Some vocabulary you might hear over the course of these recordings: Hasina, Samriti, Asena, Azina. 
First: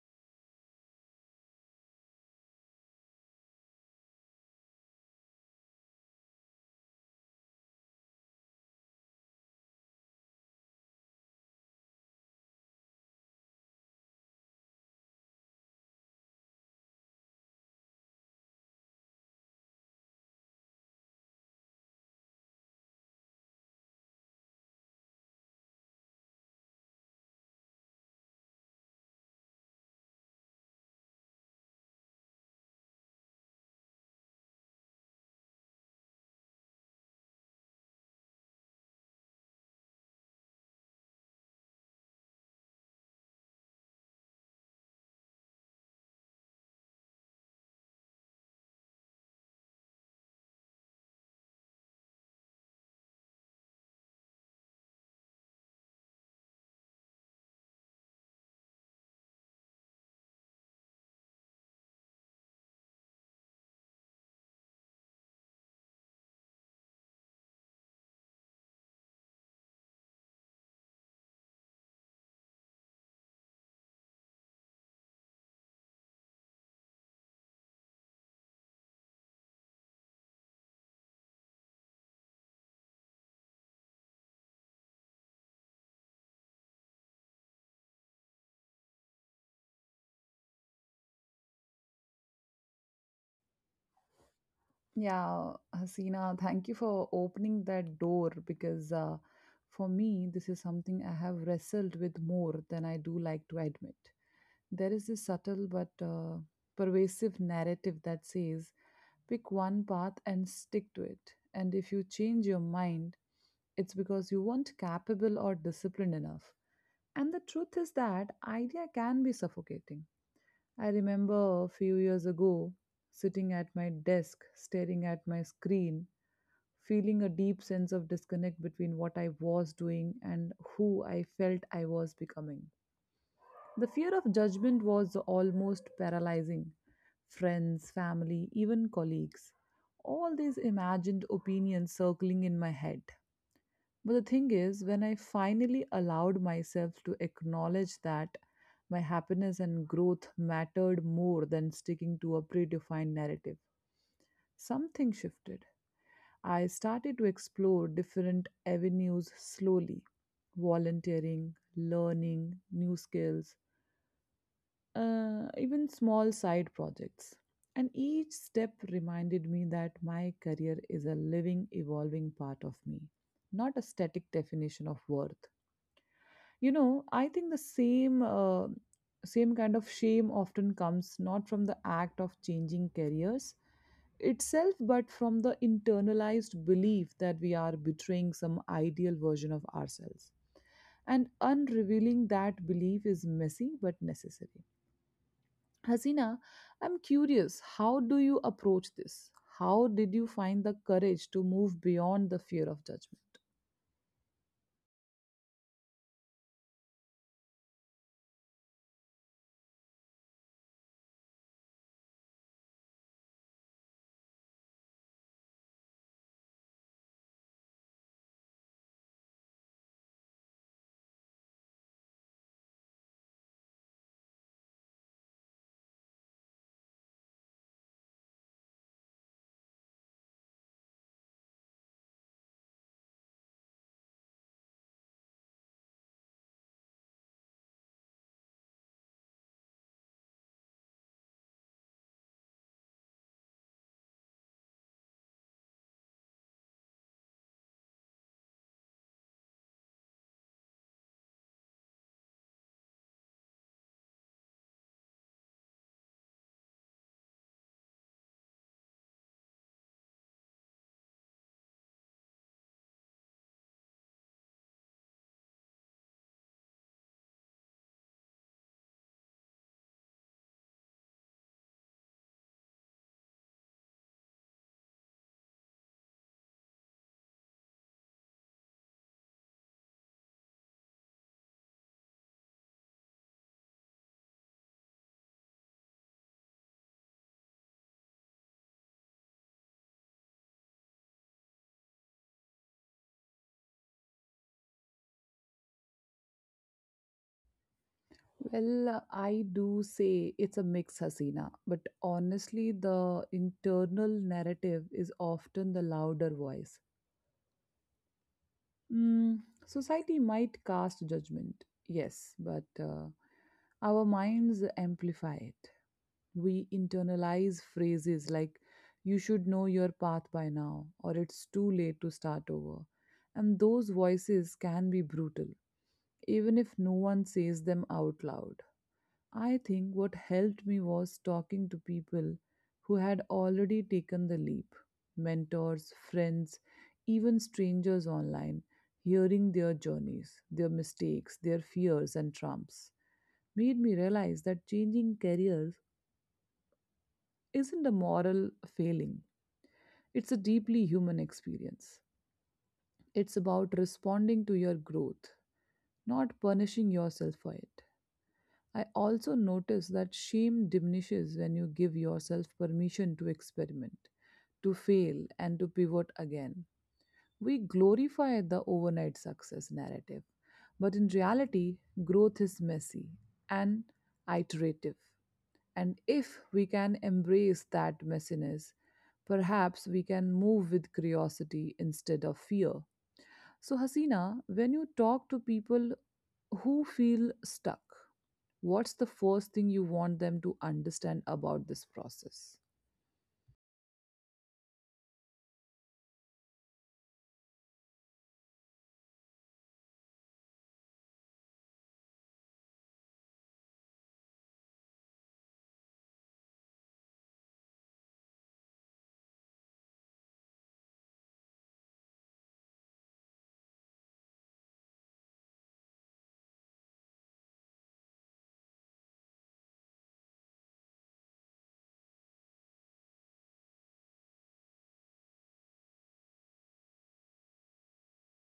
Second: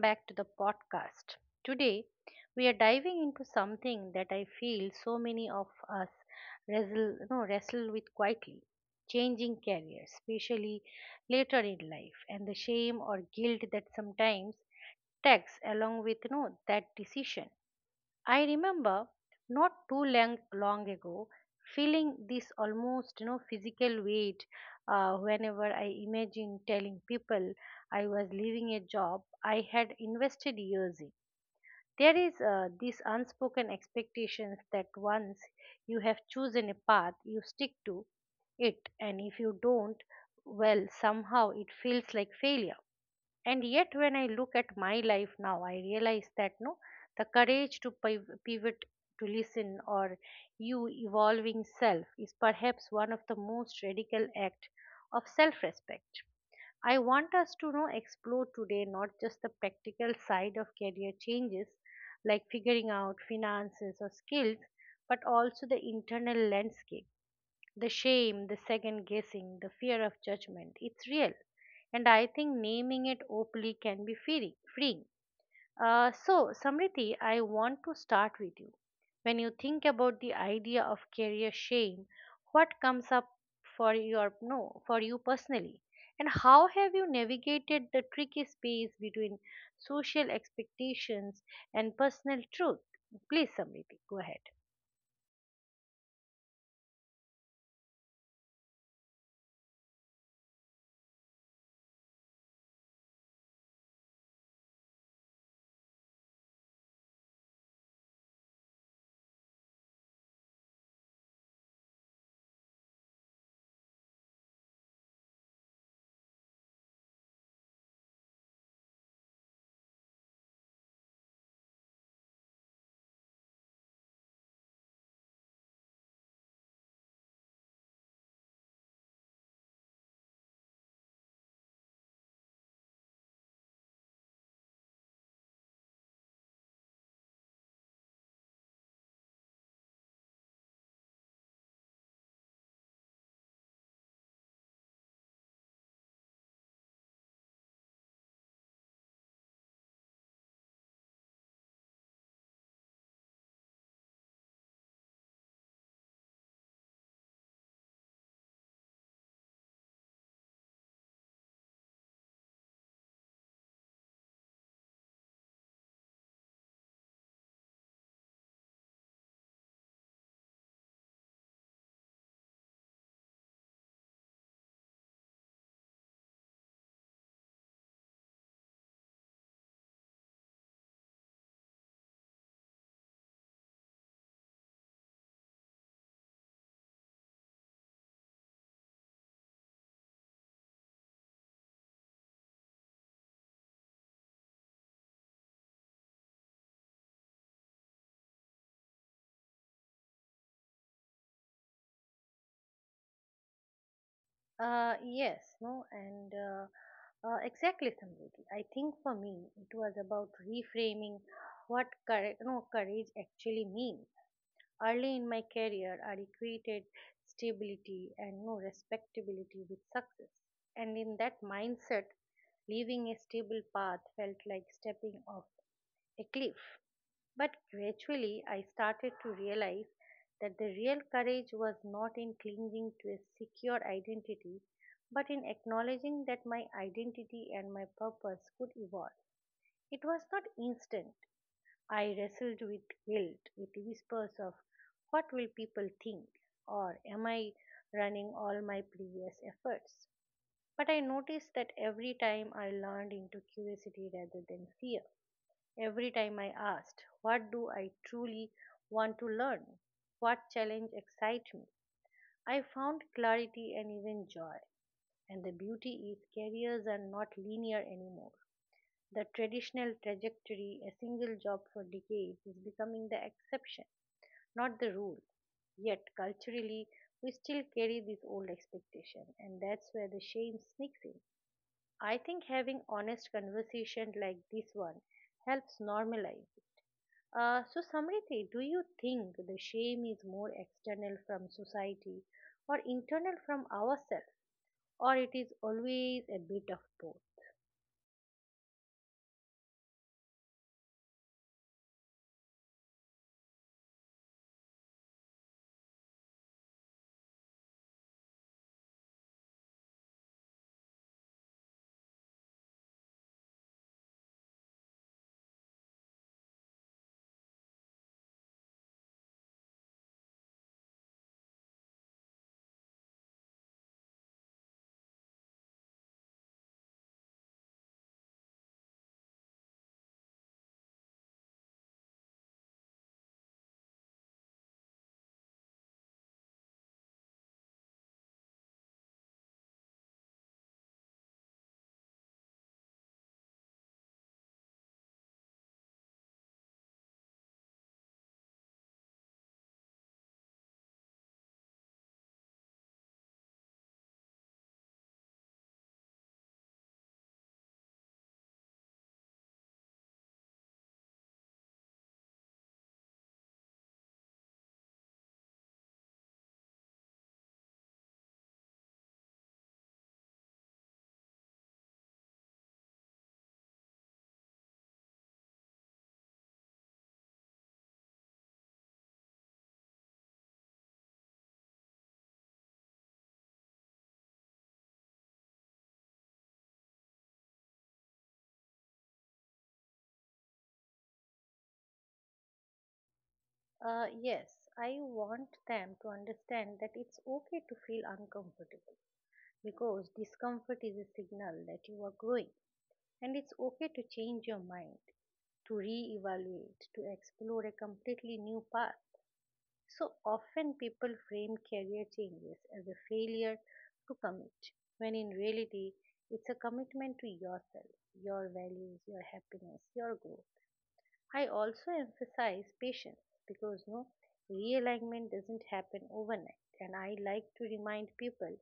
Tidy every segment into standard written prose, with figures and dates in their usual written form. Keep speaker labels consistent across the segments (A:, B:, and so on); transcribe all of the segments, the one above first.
A: back to the podcast. Today, we are diving into something that I feel so many of us wrestle, no, wrestle with quietly changing careers, especially later in life, and the shame or guilt that sometimes tags along with no, that decision. I remember not too long ago, feeling this almost physical weight whenever I imagine telling people I was leaving a job I had invested years in. There is this unspoken expectations that once you have chosen a path, you stick to it, and if you don't, well, somehow it feels like failure. And yet, when I look at my life now, I realize that no the courage to pivot, to listen or you evolving self is perhaps one of the most radical acts of self respect. I want us to know explore today not just the practical side of career changes, like figuring out finances or skills, but also the internal landscape, the shame, the second guessing, the fear of judgment. It's real. And I think naming it openly can be freeing. So, Samriti, I want to start with you. When you think about the idea of career shame, what comes up for your no for you personally, and how have you navigated the tricky space between social expectations and personal truth? Please, Samriti, go ahead.
B: Yeah, Hasina, thank you for opening that door because for me, this is something I have wrestled with more than I do like to admit. There is this subtle but pervasive narrative that says pick one path and stick to it. And if you change your mind, it's because you weren't capable or disciplined enough. And the truth is that idea can be suffocating. I remember a few years ago sitting at my desk staring at my screen feeling a deep sense of disconnect between what I was doing and who I felt I was becoming. The fear of judgment was almost paralyzing. Friends, family, even colleagues. All these imagined opinions circling in my head. But the thing is, when I finally allowed myself to acknowledge that my happiness and growth mattered more than sticking to a predefined narrative, something shifted. I started to explore different avenues slowly volunteering, learning new skills, even small side projects. And each step reminded me that my career is a living, evolving part of me, not a static definition of worth. You know, I think the same. Same kind of shame often comes not from the act of changing careers itself, but from the internalized belief that we are betraying some ideal version of ourselves. And unrevealing that belief is messy but necessary. Hasina, I'm curious, how do you approach this? How did you find the courage to move beyond the fear of judgment?
A: Yes, no, and exactly, Samriti. I think for me, it was about reframing what courage, no, courage actually means. Early in my career, I equated stability and no respectability with success, and in that mindset, leaving a stable path felt like stepping off a cliff. But gradually, I started to realize that the real courage was not in clinging to a secure identity, but in acknowledging that my identity and my purpose could evolve. It was not instant. I wrestled with guilt, with whispers of what will people think, or am I running all my previous efforts? But I noticed that every time I leaned into curiosity rather than fear, every time I asked, what do I truly want to learn? What challenge excites me? I found clarity and even joy. And the beauty is careers are not linear anymore. The traditional trajectory, a single job for decades, is becoming the exception, not the rule. Yet, culturally, we still carry this old expectation, and that's where the shame sneaks in. I think having honest conversation like this one helps normalize it. So, Samriti, do you think the shame is more external from society or internal from ourselves, or it is always a bit of both?
B: Well, I do say it's a mix, Hasina, but honestly, the internal narrative is often the louder voice. Mm, society might cast judgment, yes, but our minds amplify it. We internalize phrases like, you should know your path by now, or it's too late to start over. And those voices can be brutal, even if no one says them out loud. I think what helped me was talking to people who had already taken the leap mentors, friends, even strangers online, hearing their journeys, their mistakes, their fears, and trumps. Made me realize that changing careers isn't a moral failing, it's a deeply human experience. It's about responding to your growth, not punishing yourself for it. I also notice that shame diminishes when you give yourself permission to experiment, to fail, and to pivot again. We glorify the overnight success narrative, but in reality, growth is messy and iterative. And if we can embrace that messiness, perhaps we can move with curiosity instead of fear. So, Hasina, when you talk to people who feel stuck, what's the first thing you want them to understand about this process?
A: Yes, I want them to understand that it's okay to feel uncomfortable because discomfort is a signal that you are growing, and it's okay to change your mind, to re-evaluate, to explore a completely new path. So often people frame career changes as a failure to commit, when in reality it's a commitment to yourself, your values, your happiness, your growth. I also emphasize patience because realignment doesn't happen overnight, and I like to remind people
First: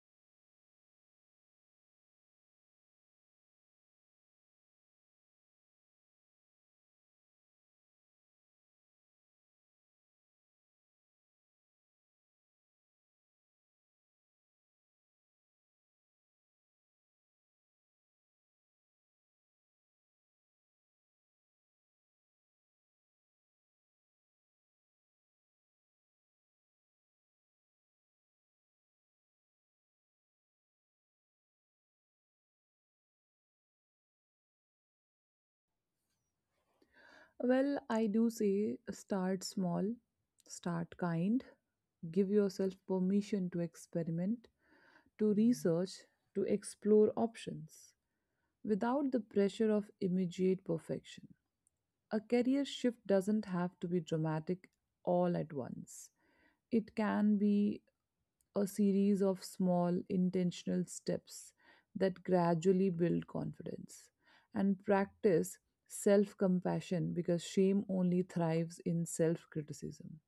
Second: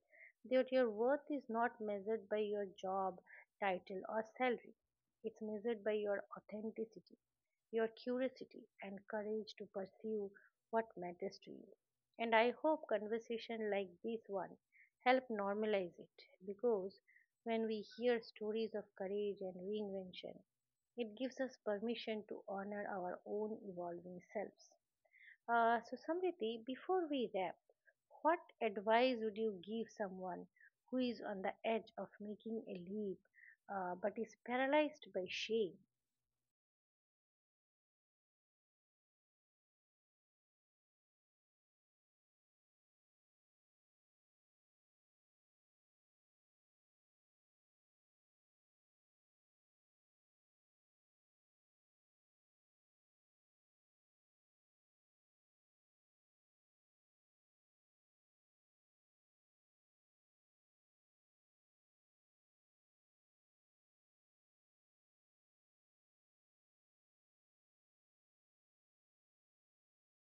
A: that your worth is not measured by your job title or salary. It's measured by your authenticity, your curiosity, and courage to pursue what matters to you. And I hope conversation like this one help normalize it, because when we hear stories of courage and reinvention, it gives us permission to honor our own evolving selves. So, Samriti, before we wrap, what advice would you give someone who is on the edge of making a leap, but is paralyzed by shame?
B: Well, I do say start small, start kind, give yourself permission to experiment, to research, to explore options without the pressure of immediate perfection. A career shift doesn't have to be dramatic all at once. It can be a series of small intentional steps that gradually build confidence and practice self compassion because shame only thrives in self criticism.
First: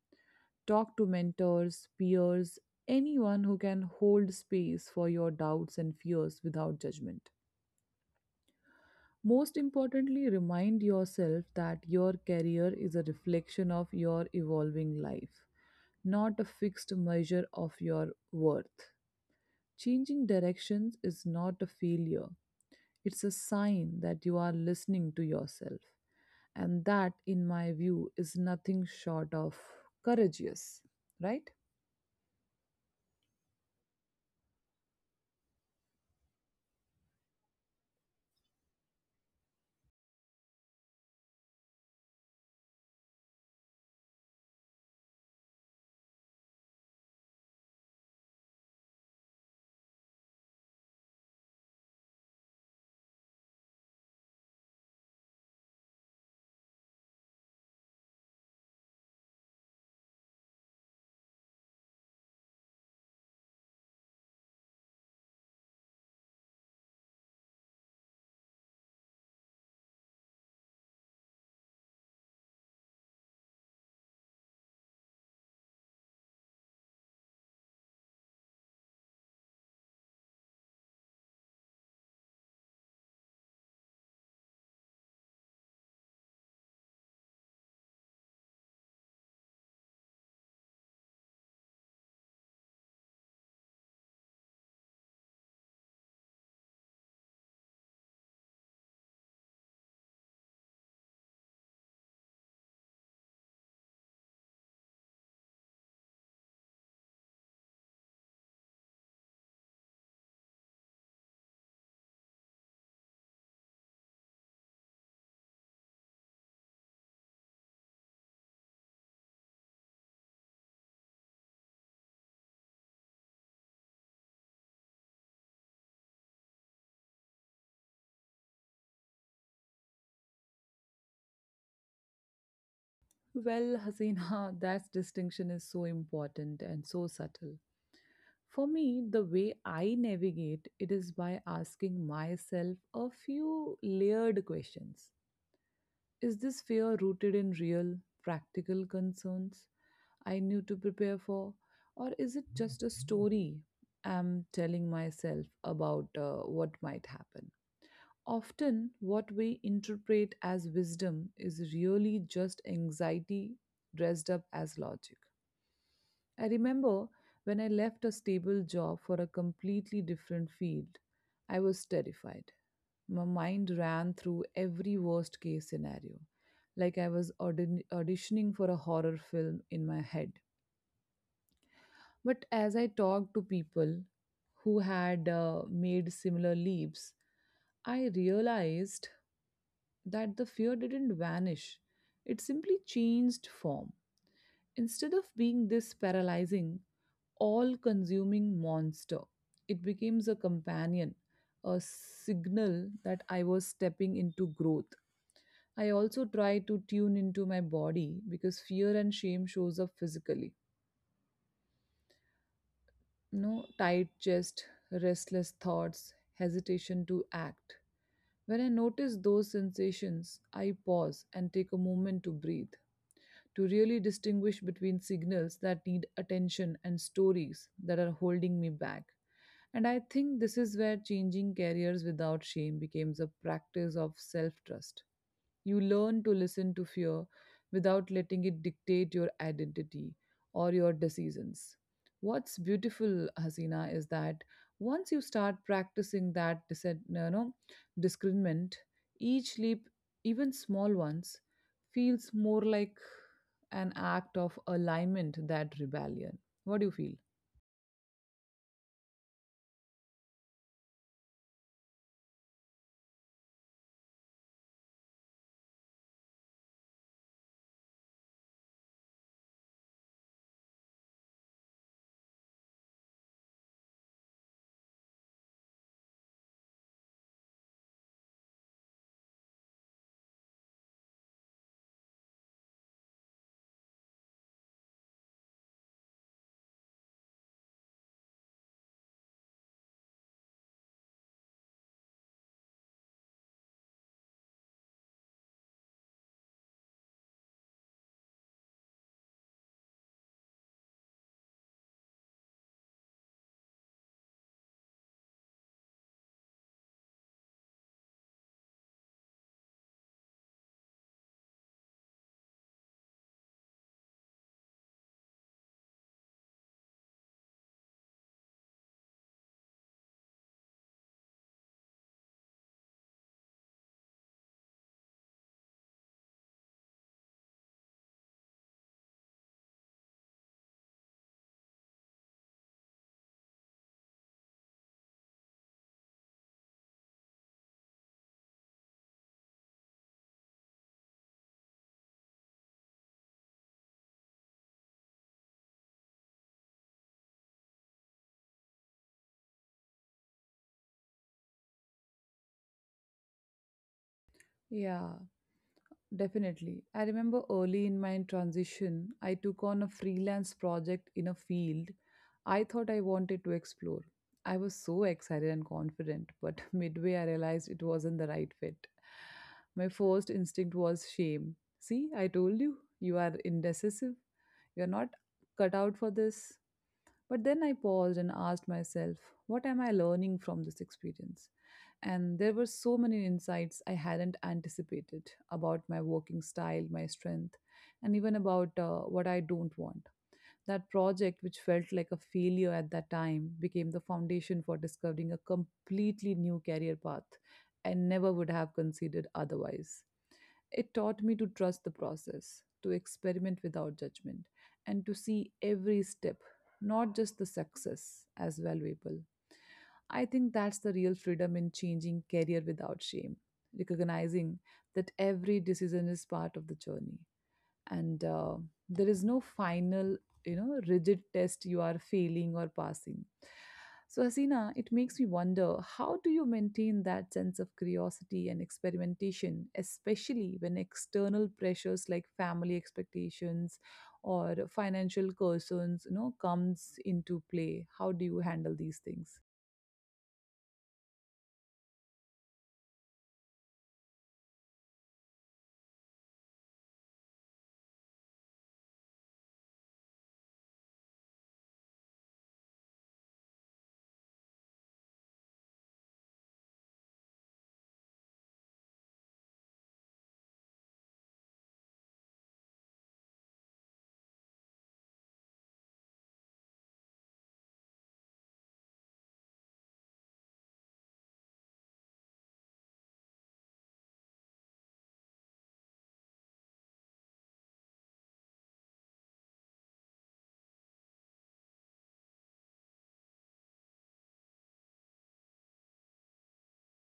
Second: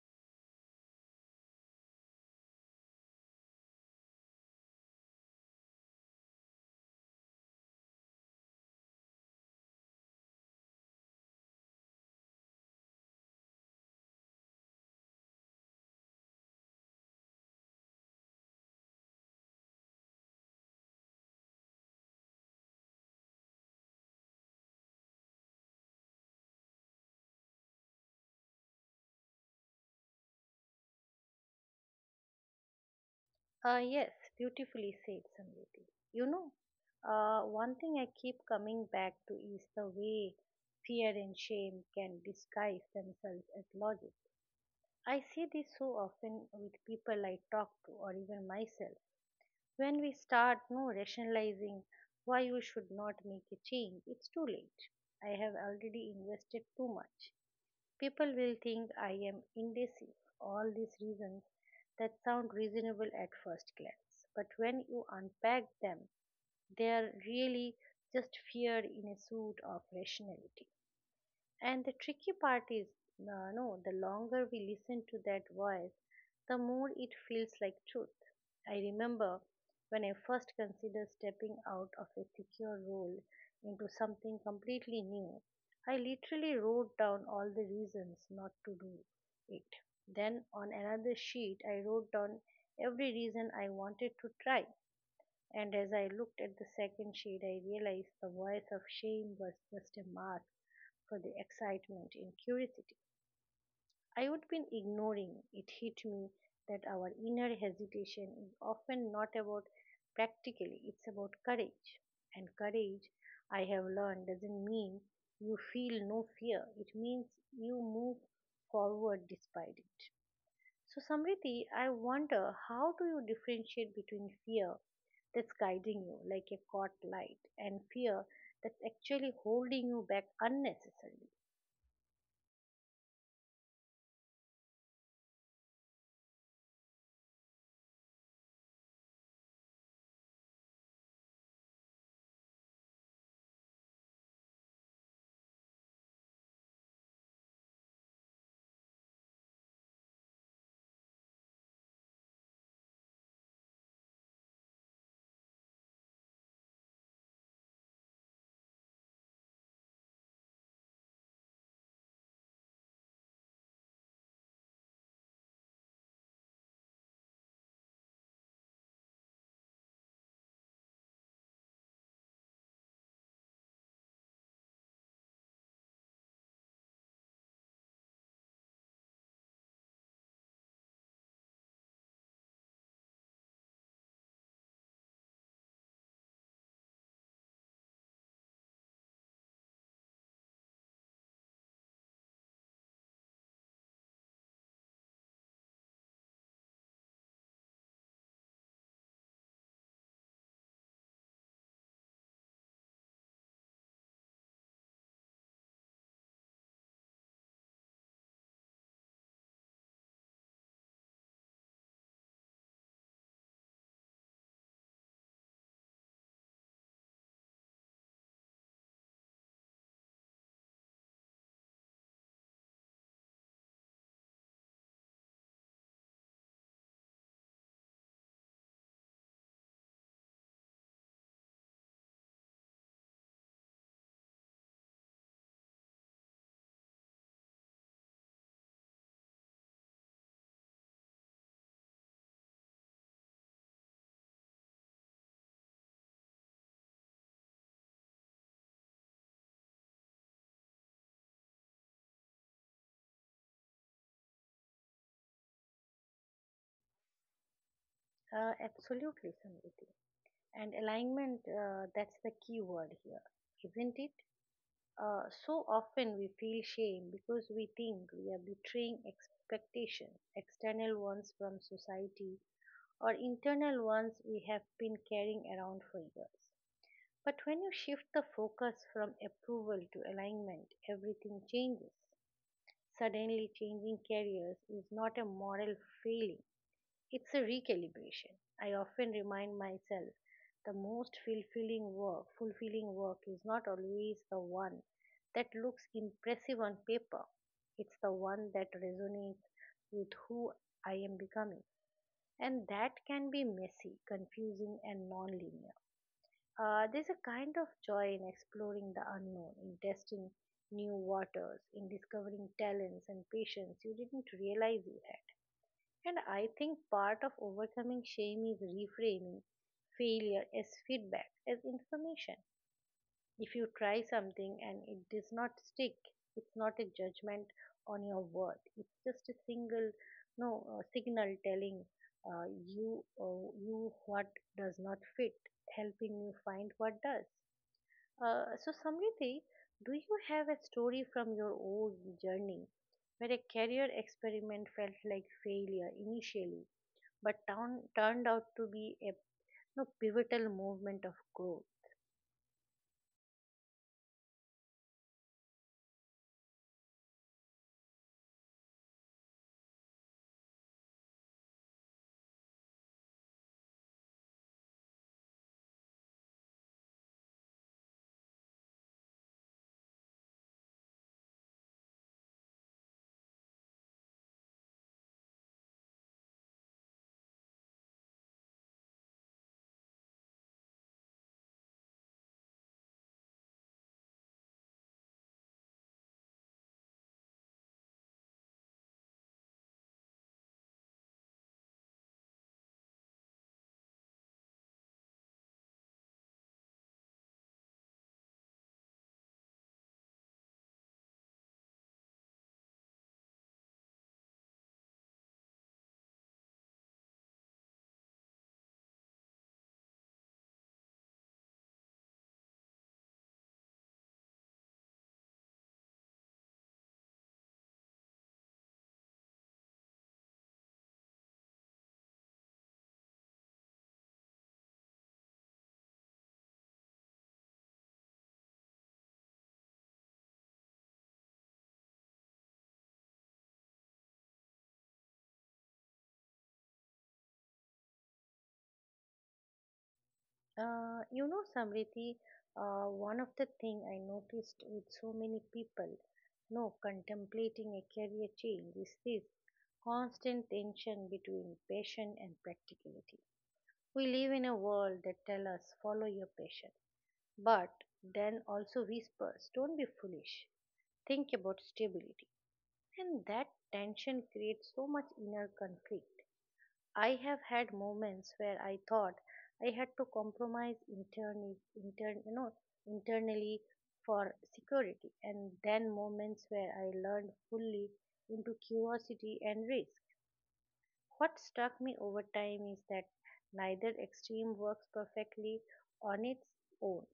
B: Talk to mentors, peers, anyone who can hold space for your doubts and fears without judgment. Most importantly, remind yourself that your career is a reflection of your evolving life, not a fixed measure of your worth. Changing directions is not a failure, it's a sign that you are listening to yourself. And that, in my view, is nothing short of courageous, right?
A: Yes, beautifully said, Samriti. You know, One thing I keep coming back to is the way fear and shame can disguise themselves as logic. I see this so often with people I talk to or even myself. When we start no rationalizing why we should not make a change, it's too late. I have already invested too much. People will think I am indecisive. All these reasons that sound reasonable at first glance, but when you unpack them, they are really just fear in a suit of rationality. And the tricky part is, no, the longer we listen to that voice, the more it feels like truth. I remember when I first considered stepping out of a secure role into something completely new, I literally wrote down all the reasons not to do it. Then on another sheet, I wrote down every reason I wanted to try. And as I looked at the second sheet, I realized the voice of shame was just a mask for the excitement and curiosity I would been ignoring. It hit me that our inner hesitation is often not about practically, it's about courage. And courage, I have learned, doesn't mean you feel no fear, it means you move forward despite it. So, Samriti, I wonder, how do you differentiate between fear that's guiding you like a caught light and fear that's actually holding you back unnecessarily?
B: Well, Hasina, that distinction is so important and so subtle. For me, the way I navigate it is by asking myself a few layered questions. Is this fear rooted in real, practical concerns I knew to prepare for, or is it just a story I'm telling myself about what might happen? Often, what we interpret as wisdom is really just anxiety dressed up as logic. I remember when I left a stable job for a completely different field, I was terrified. My mind ran through every worst case scenario, like I was auditioning for a horror film in my head. But as I talked to people who had made similar leaps, I realized that the fear didn't vanish, it simply changed form. Instead of being this paralyzing, all consuming monster, it becomes a companion, a signal that I was stepping into growth. I also try to tune into my body because fear and shame shows up physically. You know, tight chest, restless thoughts, hesitation to act. When I notice those sensations, I pause and take a moment to breathe, to really distinguish between signals that need attention and stories that are holding me back. And I think this is where changing careers without shame becomes a practice of self trust. You learn to listen to fear without letting it dictate your identity or your decisions. What's beautiful, Hasina, is that once you start practicing that know, discernment, each leap, even small ones, feels more like an act of alignment than rebellion. What do you feel?
A: Absolutely, Samriti. And alignment, that's the key word here, isn't it? So often we feel shame because we think we are betraying expectations, external ones from society or internal ones we have been carrying around for years. But when you shift the focus from approval to alignment, everything changes. Suddenly, changing careers is not a moral failing, it's a recalibration. I often remind myself the most fulfilling work is not always the one that looks impressive on paper. It's the one that resonates with who I am becoming. And that can be messy, confusing, and non linear. There's a kind of joy in exploring the unknown, in testing new waters, in discovering talents and passions you didn't realize you had. And I think part of overcoming shame is reframing failure as feedback, as information. If you try something and it does not stick, it's not a judgment on your worth. It's just a single, no, signal telling uh, you what does not fit, helping you find what does. So, Samriti, do you have a story from your own journey where a career experiment felt like failure initially, but turned out to be a pivotal movement of growth?
B: Yeah, definitely. I remember early in my transition, I took on a freelance project in a field I thought I wanted to explore. I was so excited and confident, but midway I realized it wasn't the right fit. My first instinct was shame. See, I told you, you are indecisive. You're not cut out for this. But then I paused and asked myself, what am I learning from this experience? And there were so many insights I hadn't anticipated about my working style, my strength, and even about what I don't want. That project, which felt like a failure at that time, became the foundation for discovering a completely new career path I never would have considered otherwise. It taught me to trust the process, to experiment without judgment, and to see every step, not just the success, as valuable. I think that's the real freedom in changing career without shame, recognizing that every decision is part of the journey and there is no final, you know, rigid test you are failing or passing. So, Hasina, it makes me wonder, how do you maintain that sense of curiosity and experimentation, especially when external pressures like family expectations or financial concerns, you know, comes into play? How do you handle these things?
A: Samriti, one of the thing I noticed with so many people, no, contemplating a career change is this constant tension between passion and practicality. We live in a world that tells us follow your passion. But then also whispers, don't be foolish, think about stability. And that tension creates so much inner conflict. I have had moments where I thought I had to compromise internally, intern, you know, internally for security, and then moments where I learned fully into curiosity and risk. What struck me over time is that neither extreme works perfectly on its own.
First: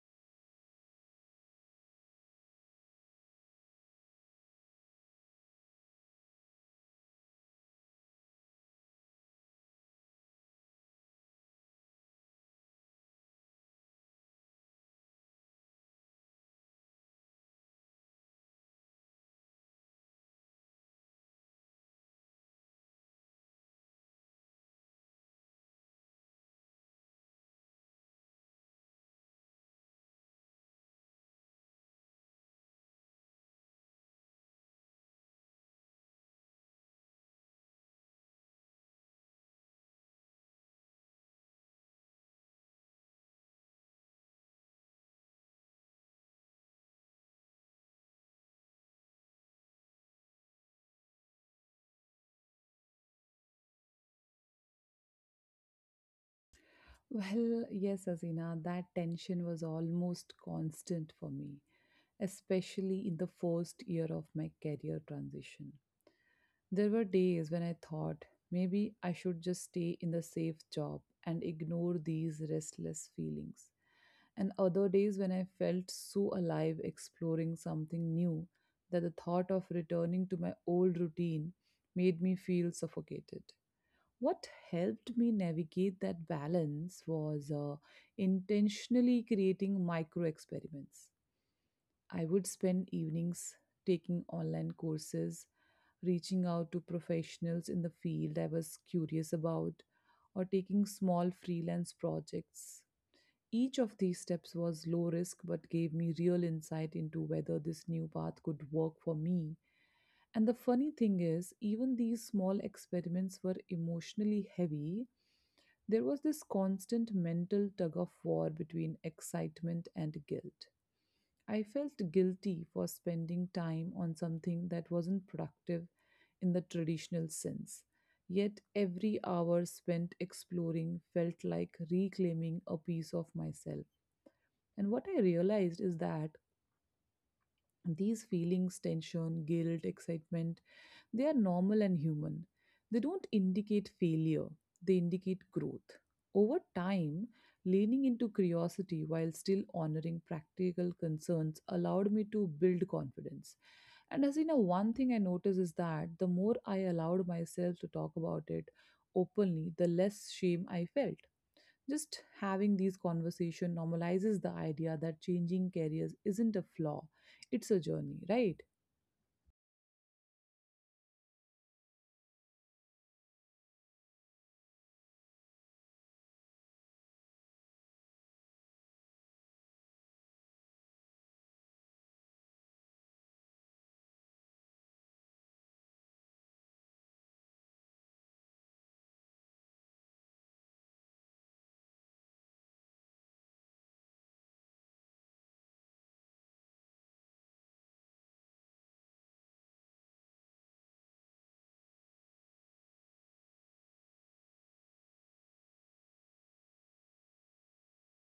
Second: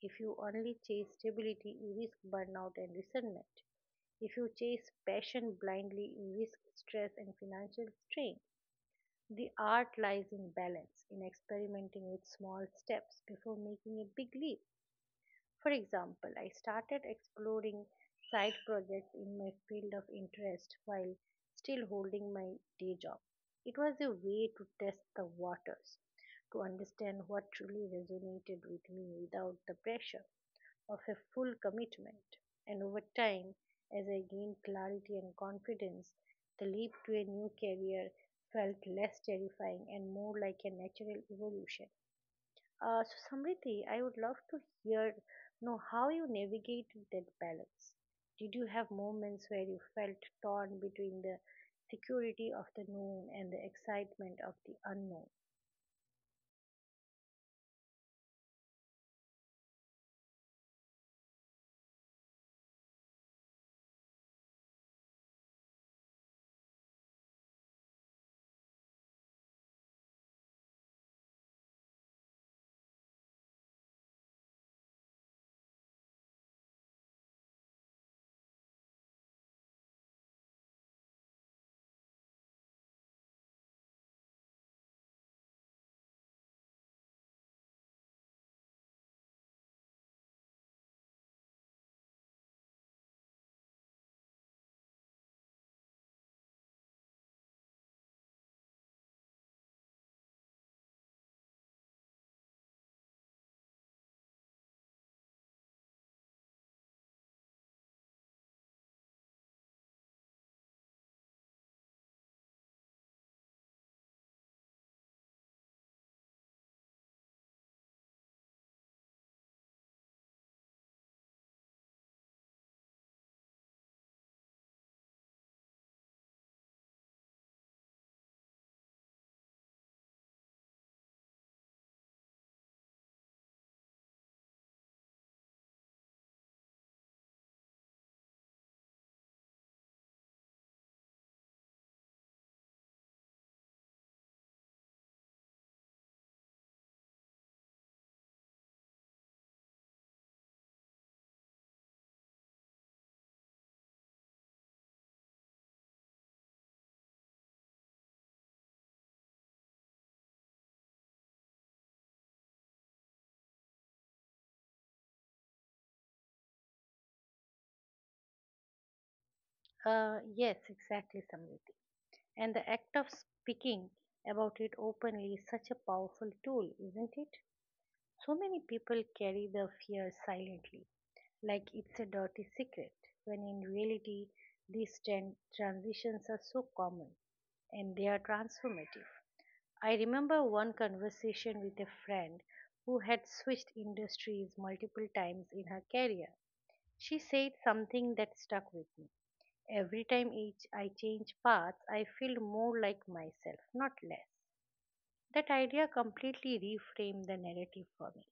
A: If you only chase stability, you risk burnout and resentment. If you chase passion blindly, you risk stress and financial strain. The art lies in balance, in experimenting with small steps before making a big leap. For example, I started exploring side projects in my field of interest while still holding my day job. It was a way to test the waters, to understand what truly resonated with me without the pressure of a full commitment. And over time, as I gained clarity and confidence, the leap to a new career felt less terrifying and more like a natural evolution. So Samriti, I would love to hear know how you navigated that balance. Did you have moments where you felt torn between the security of the known and the excitement of the unknown?
B: Well, yes, Azina, that tension was almost constant for me, especially in the first year of my career transition. There were days when I thought maybe I should just stay in the safe job and ignore these restless feelings, and other days when I felt so alive exploring something new that the thought of returning to my old routine made me feel suffocated. What helped me navigate that balance was intentionally creating micro experiments. I would spend evenings taking online courses, reaching out to professionals in the field I was curious about, or taking small freelance projects. Each of these steps was low risk but gave me real insight into whether this new path could work for me. And the funny thing is, even these small experiments were emotionally heavy. There was this constant mental tug of war between excitement and guilt. I felt guilty for spending time on something that wasn't productive in the traditional sense. Yet every hour spent exploring felt like reclaiming a piece of myself. And what I realized is that these feelings, tension, guilt, excitement, they are normal and human. They don't indicate failure, they indicate growth. Over time, leaning into curiosity while still honoring practical concerns allowed me to build confidence. And as you know, one thing I noticed is that the more I allowed myself to talk about it openly, the less shame I felt. Just having these conversation normalizes the idea that changing careers isn't a flaw, it's a journey, right?
A: Yes, exactly, Samriti. And the act of speaking about it openly is such a powerful tool, isn't it? So many people carry the fear silently, like it's a dirty secret, when in reality, these transitions are so common, and they are transformative. I remember one conversation with a friend who had switched industries multiple times in her career. She said something that stuck with me. Every time each I change paths, I feel more like myself, not less. That idea completely reframed the narrative for me.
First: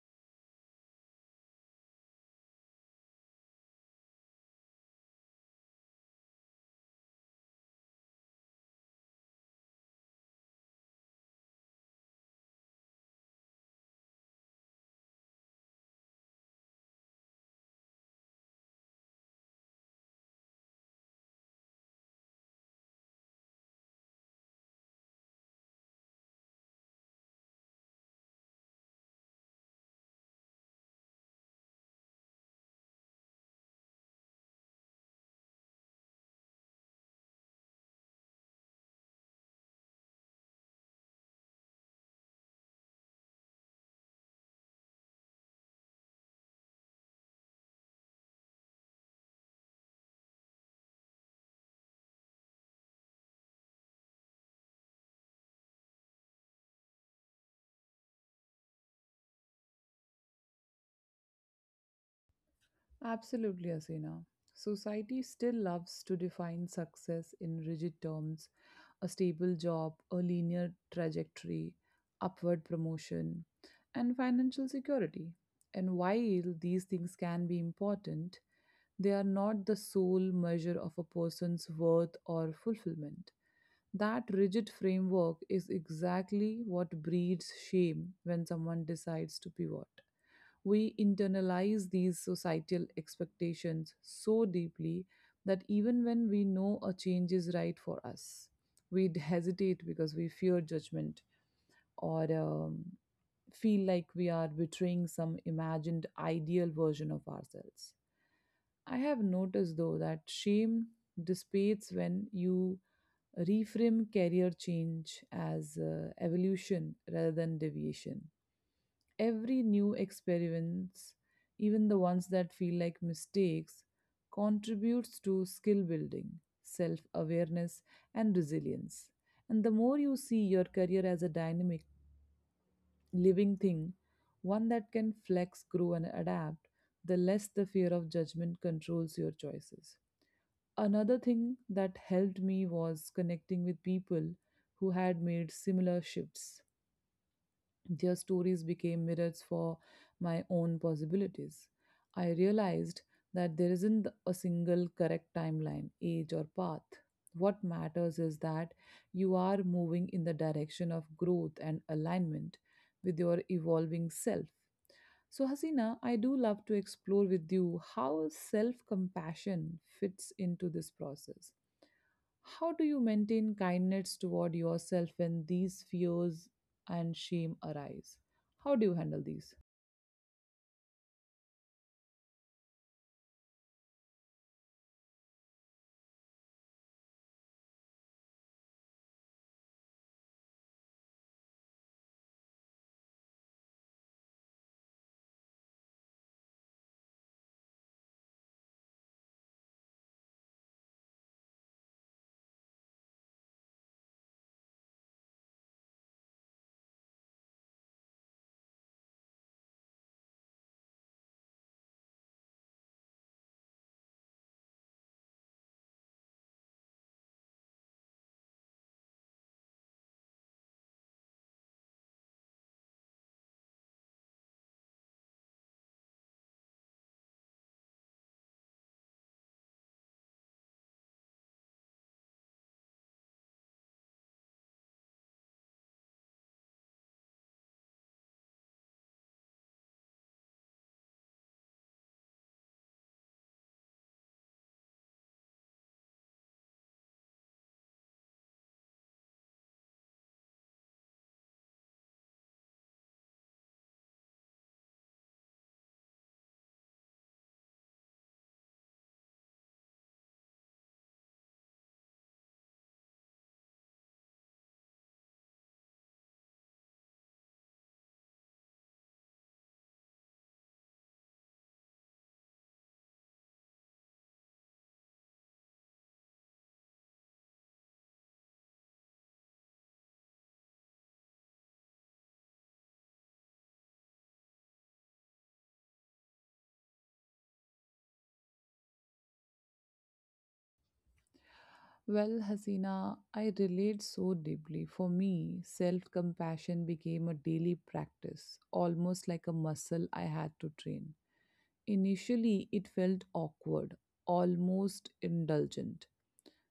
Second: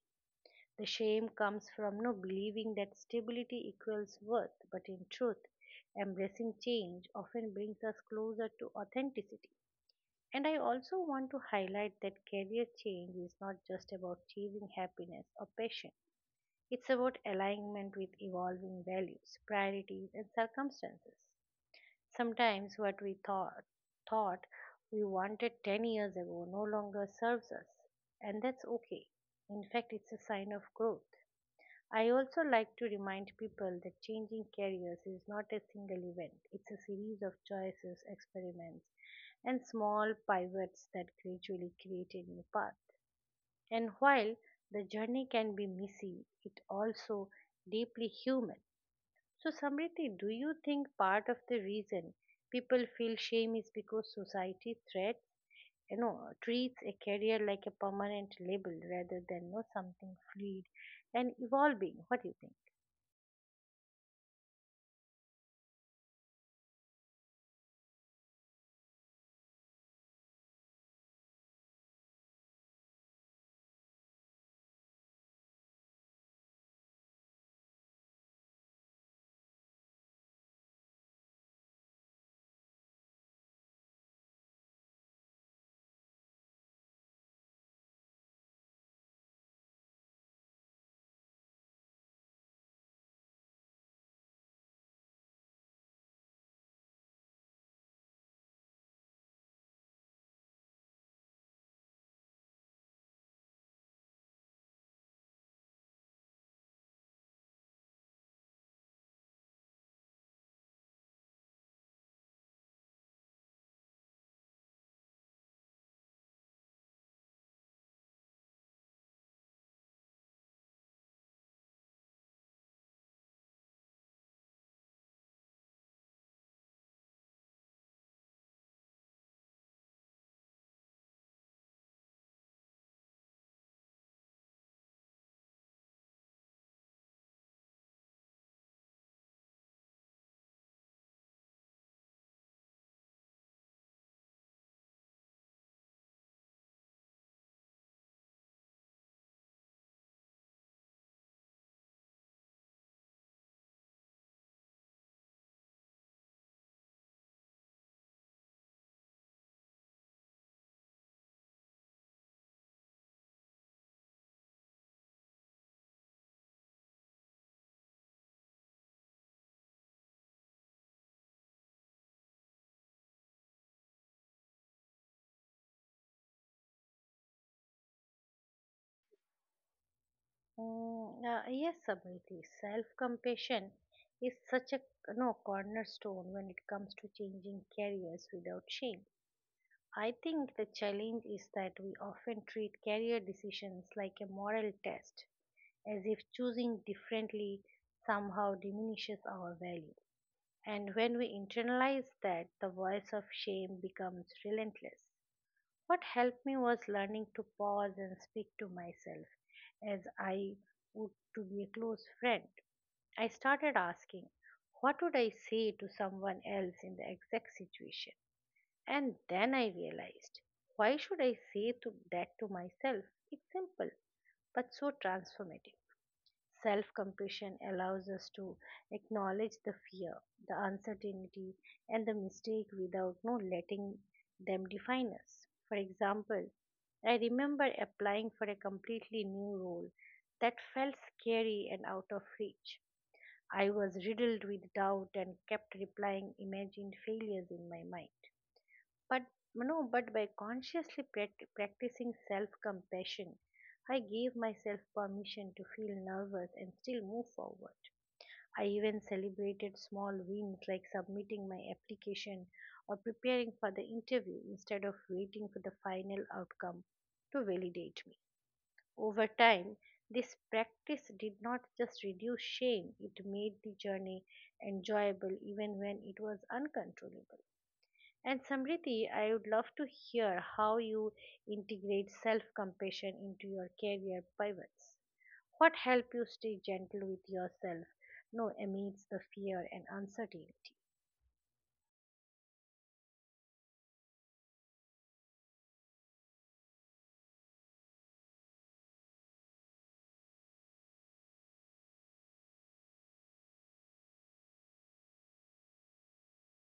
A: The shame comes from no believing that stability equals worth, but in truth, embracing change often brings us closer to authenticity. And I also want to highlight that career change is not just about achieving happiness or passion. It's about alignment with evolving values, priorities, and circumstances. Sometimes what we thought we wanted 10 years ago no longer serves us, and that's okay. In fact, it's a sign of growth. I also like to remind people that changing careers is not a single event, it's a series of choices, experiments, and small pivots that gradually create a new path. And while the journey can be messy, it also deeply human. So, Samriti, do you think part of the reason people feel shame is because society threats, treats a career like a permanent label rather than something fluid and evolving? What do you think?
B: Absolutely, Asena. Society still loves to define success in rigid terms a stable job, a linear trajectory, upward promotion, and financial security. And while these things can be important, they are not the sole measure of a person's worth or fulfillment. That rigid framework is exactly what breeds shame when someone decides to pivot. We internalize these societal expectations so deeply that even when we know a change is right for us, hesitate because we fear judgment or feel like we are betraying some imagined ideal version of ourselves. I have noticed though that shame dissipates when you reframe career change as evolution rather than deviation. Every new experiments, even the ones that feel like mistakes, contributes to skill building, self awareness, and resilience. And the more you see your career as a dynamic, living thing, one that can flex, grow, and adapt, the less the fear of judgment controls your choices. Another thing that helped me was connecting with people who had made similar shifts. Their stories became mirrors for my own possibilities. I realized that there isn't a single correct timeline, age, or path. What matters is that you are moving in the direction of growth and alignment with your evolving self. So, Hasina, I do love to explore with you how self compassion fits into this process. How do you maintain kindness toward yourself when these fears and shame arise? How do you handle these?
A: Yes, Sabriti, self-compassion is such a no cornerstone when it comes to changing careers without shame. I think the challenge is that we often treat career decisions like a moral test, as if choosing differently somehow diminishes our value. And when we internalize that, the voice of shame becomes relentless. What helped me was learning to pause and speak to myself as I would to be a close friend. I started asking, what would I say to someone else in the exact situation? And then I realized, why should I say to that to myself? It's simple, but so transformative. Self compassion allows us to acknowledge the fear, the uncertainty, and the mistake without no letting them define us. For example, I remember applying for a completely new role that felt scary and out of reach. I was riddled with doubt and kept replying imagined failures in my mind. But no, but by consciously practicing self compassion, I gave myself permission to feel nervous and still move forward. I even celebrated small wins like submitting my application or preparing for the interview instead of waiting for the final outcome to validate me. Over time, this practice did not just reduce shame, it made the journey enjoyable even when it was uncontrollable. And Samriti, I would love to hear how you integrate self compassion into your career pivots. What help you stay gentle with yourself, no, amidst the fear and uncertainty?
B: Well, Hasina, I relate so deeply. For me, self compassion became a daily practice, almost like a muscle I had to train. Initially, it felt awkward, almost indulgent,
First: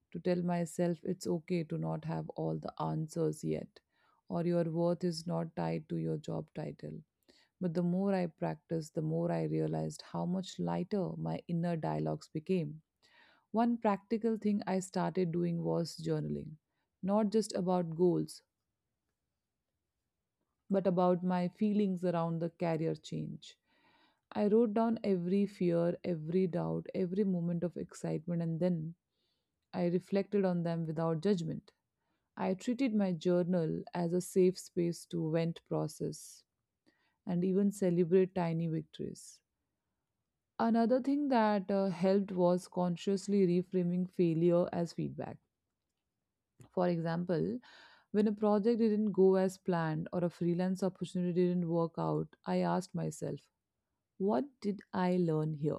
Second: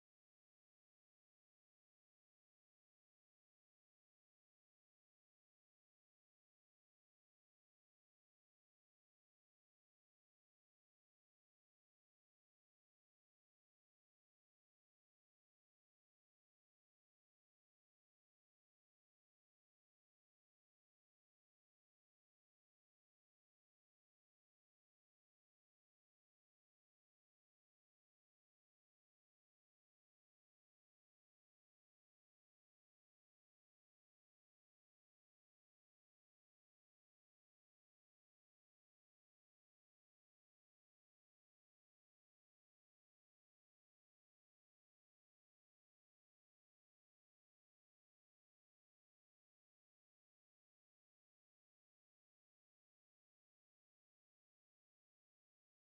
B: to tell myself it's okay to not have all the answers yet, or your worth is not tied to your job title. But the more I practiced, the more I realized how much lighter my inner dialogues became. One practical thing I started doing was journaling, not just about goals, but about my feelings around the career change. I wrote down every fear, every doubt, every moment of excitement, and then I reflected on them without judgment. I treated my journal as a safe space to vent, process, and even celebrate tiny victories. Another thing that helped was consciously reframing failure as feedback. For example, when a project didn't go as planned or a freelance opportunity didn't work out, I asked myself, what did I learn here?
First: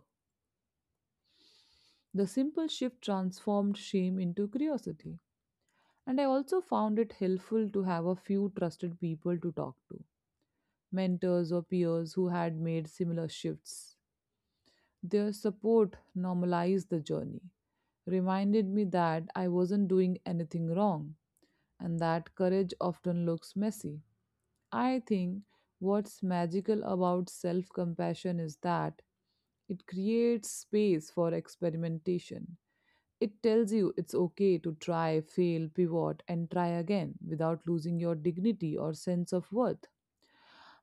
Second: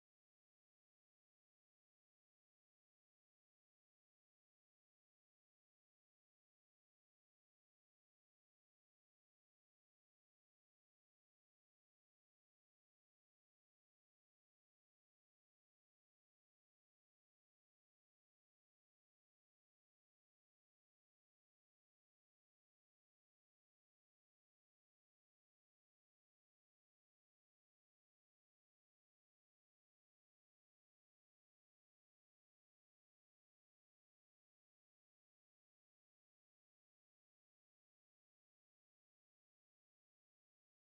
B: The simple shift transformed shame into curiosity. And I also found it helpful to have a few trusted people to talk to, mentors or peers who had made similar shifts. Their support normalized the journey, reminded me that I wasn't doing anything wrong, and that courage often looks messy. I think what's magical about self compassion is that it creates space for experimentation. It tells you it's okay to try, fail, pivot, and try again without losing your dignity or sense of worth.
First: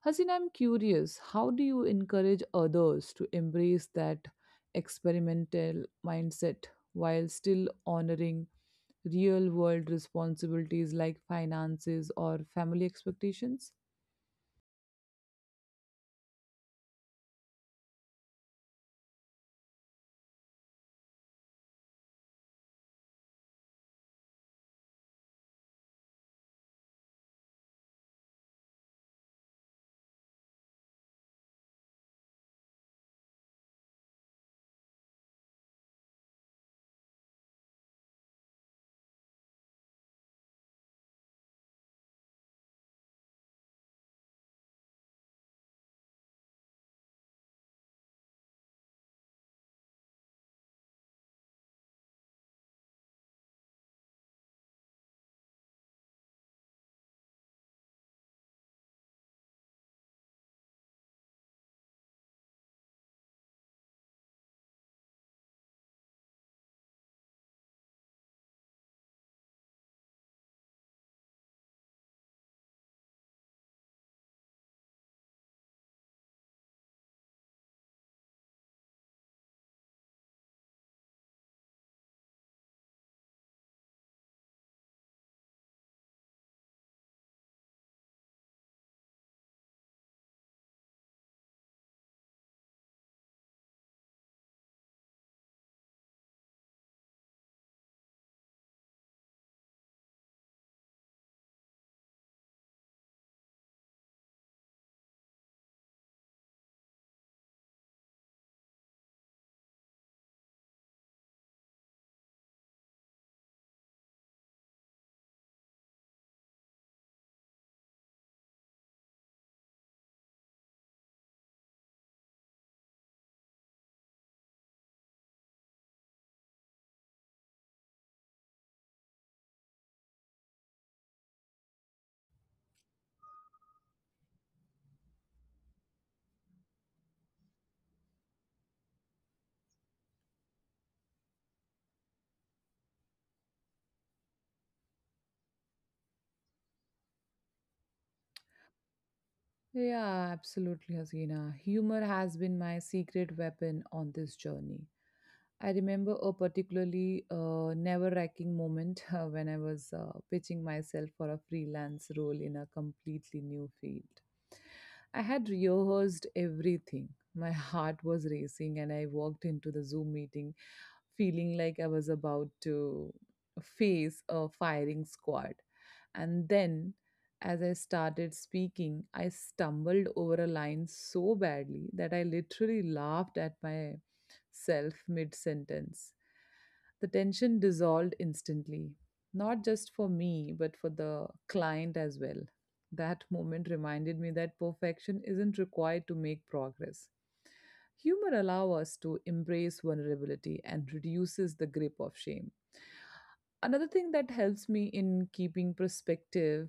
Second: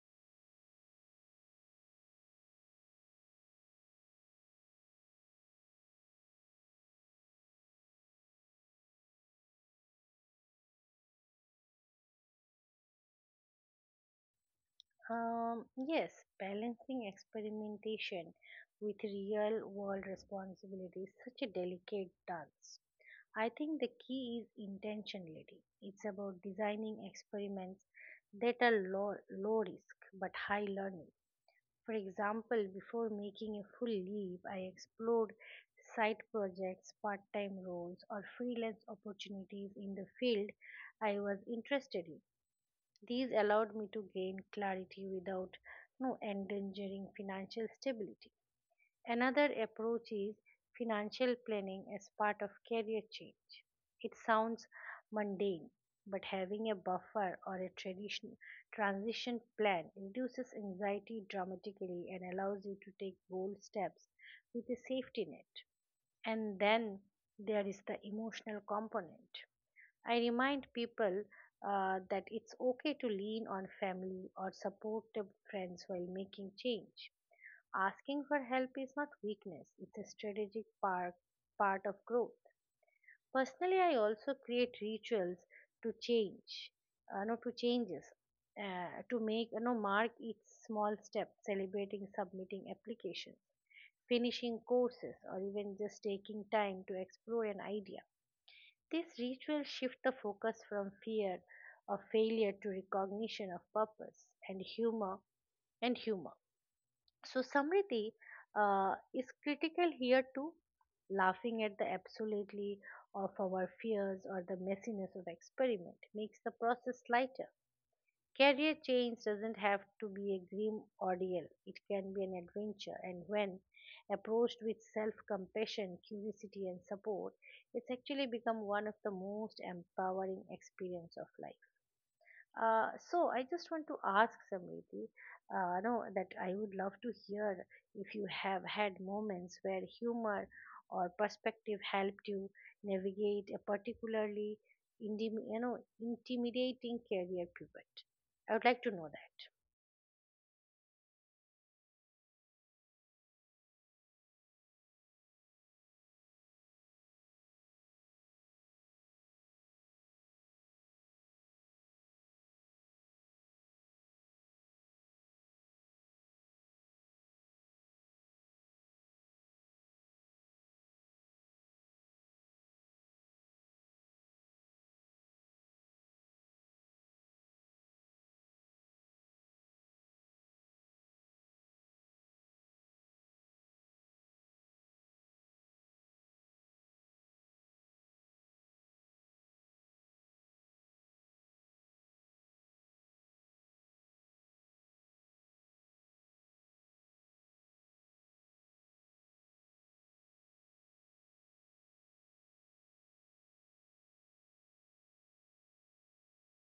B: Hasin, I'm curious, how do you encourage others to embrace that experimental mindset while still honoring real world responsibilities like finances or family expectations?
A: Yes, balancing experimentation with real world responsibility is such a delicate dance. I think the key is intentionality. It's about designing experiments that are low risk but high learning. For example, before making a full leap, I explored side projects, part time roles, or freelance opportunities in the field I was interested in. These allowed me to gain clarity without no endangering financial stability. Another approach is financial planning as part of career change. It sounds mundane, but having a buffer or transition plan reduces anxiety dramatically and allows you to take bold steps with a safety net. And then there is the emotional component. I remind people that it's okay to lean on family or supportive friends while making change. Asking for help is not weakness, it's a part of growth. Personally, I also create rituals to change, no, to changes, to make, mark each small step, celebrating submitting applications, finishing courses, or even just taking time to explore an idea. These rituals shift the focus from fear of failure to recognition of purpose and humor. So Samriti is critical here too, laughing at the absolutely of our fears or the messiness of experiment makes the process lighter. Career change doesn't have to be a grim ordeal. It can be an adventure, and when approached with self-compassion, curiosity, and support, it's actually become one of the most empowering experience of life. So, I just want to ask Samriti, no, that I would love to hear if you have had moments where humor or perspective helped you navigate a particularly intimidating career pivot. I would like to know that.
B: Yeah, absolutely, Hasina. Humor has been my secret weapon on this journey. I remember a particularly nerve-wracking moment when I was pitching myself for a freelance role in a completely new field. I had rehearsed everything. My heart was racing, and I walked into the Zoom meeting feeling like I was about to face a firing squad. And then as I started speaking, I stumbled over a line so badly that I literally laughed at myself mid sentence. The tension dissolved instantly, not just for me, but for the client as well. That moment reminded me that perfection isn't required to make progress. Humor allows us to embrace vulnerability and reduces the grip of shame. Another thing that helps me in keeping perspective,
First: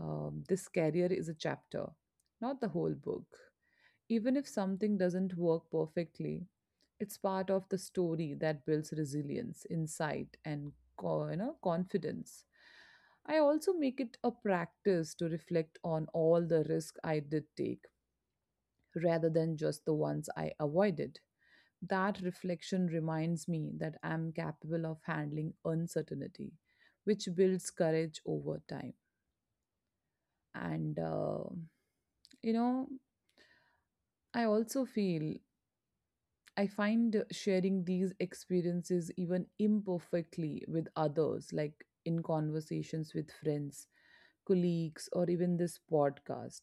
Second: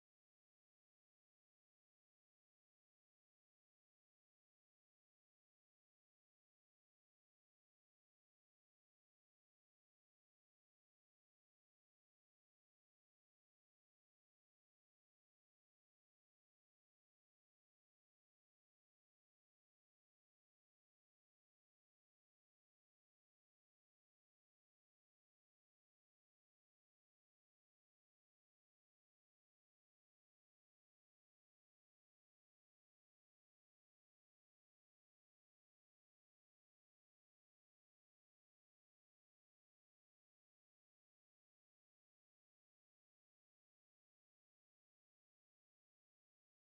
B: this career is a chapter, not the whole book. Even if something doesn't work perfectly, it's part of the story that builds resilience, insight, and confidence. I also make it a practice to reflect on all the risk I did take rather than just the ones I avoided. That reflection reminds me that I'm capable of handling uncertainty, which builds courage over time. And, you know, I also feel I find sharing these experiences, even imperfectly, with others, like in conversations with friends, colleagues, or even this podcast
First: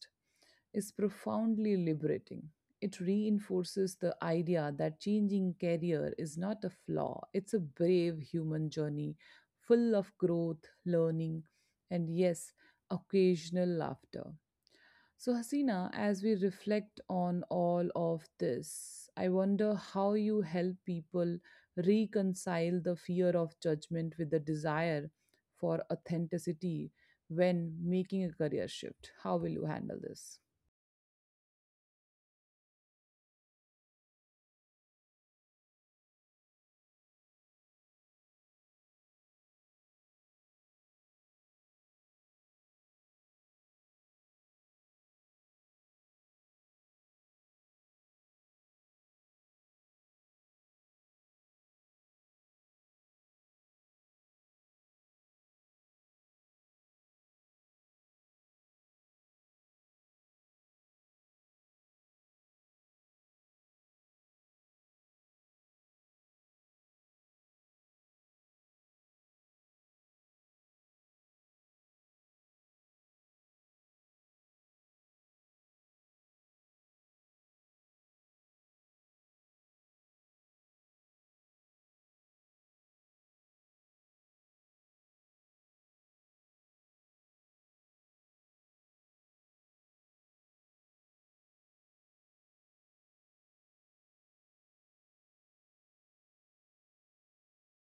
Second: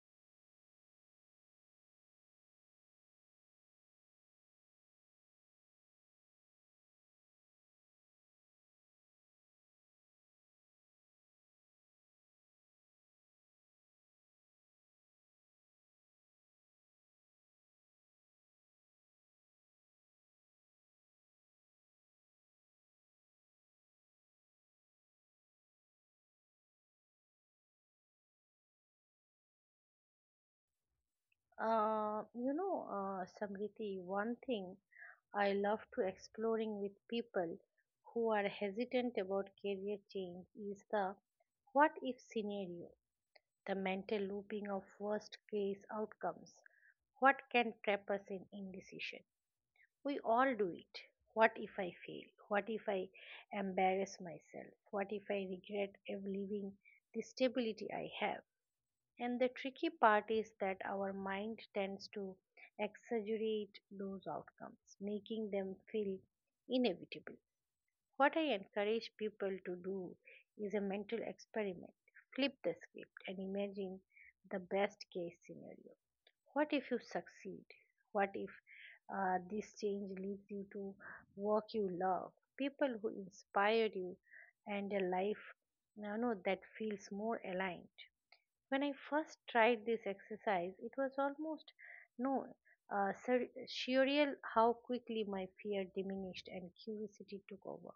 B: is profoundly liberating. It reinforces the idea that changing career is not a flaw, it's a brave human journey full of growth, learning, and yes, occasional laughter. So, Hasina, as we reflect on all of this, I wonder how you help people reconcile the fear of judgment with the desire for authenticity when making a career shift. How will you handle this?
A: Samriti, one thing I love to exploring with people who are hesitant about career change is the what if scenario, the mental looping of worst case outcomes. What can trap us in indecision? We all do it. What if I fail? What if I embarrass myself? What if I regret ever leaving the stability I have? And the tricky part is that our mind tends to exaggerate those outcomes, making them feel inevitable. What I encourage people to do is a mental experiment. Flip the script and imagine the best case scenario. What if you succeed? What if this change leads you to work you love, people who inspire you, and a life, that feels more aligned? When I first tried this exercise, it was almost no sur- surreal how quickly my fear diminished and curiosity took over,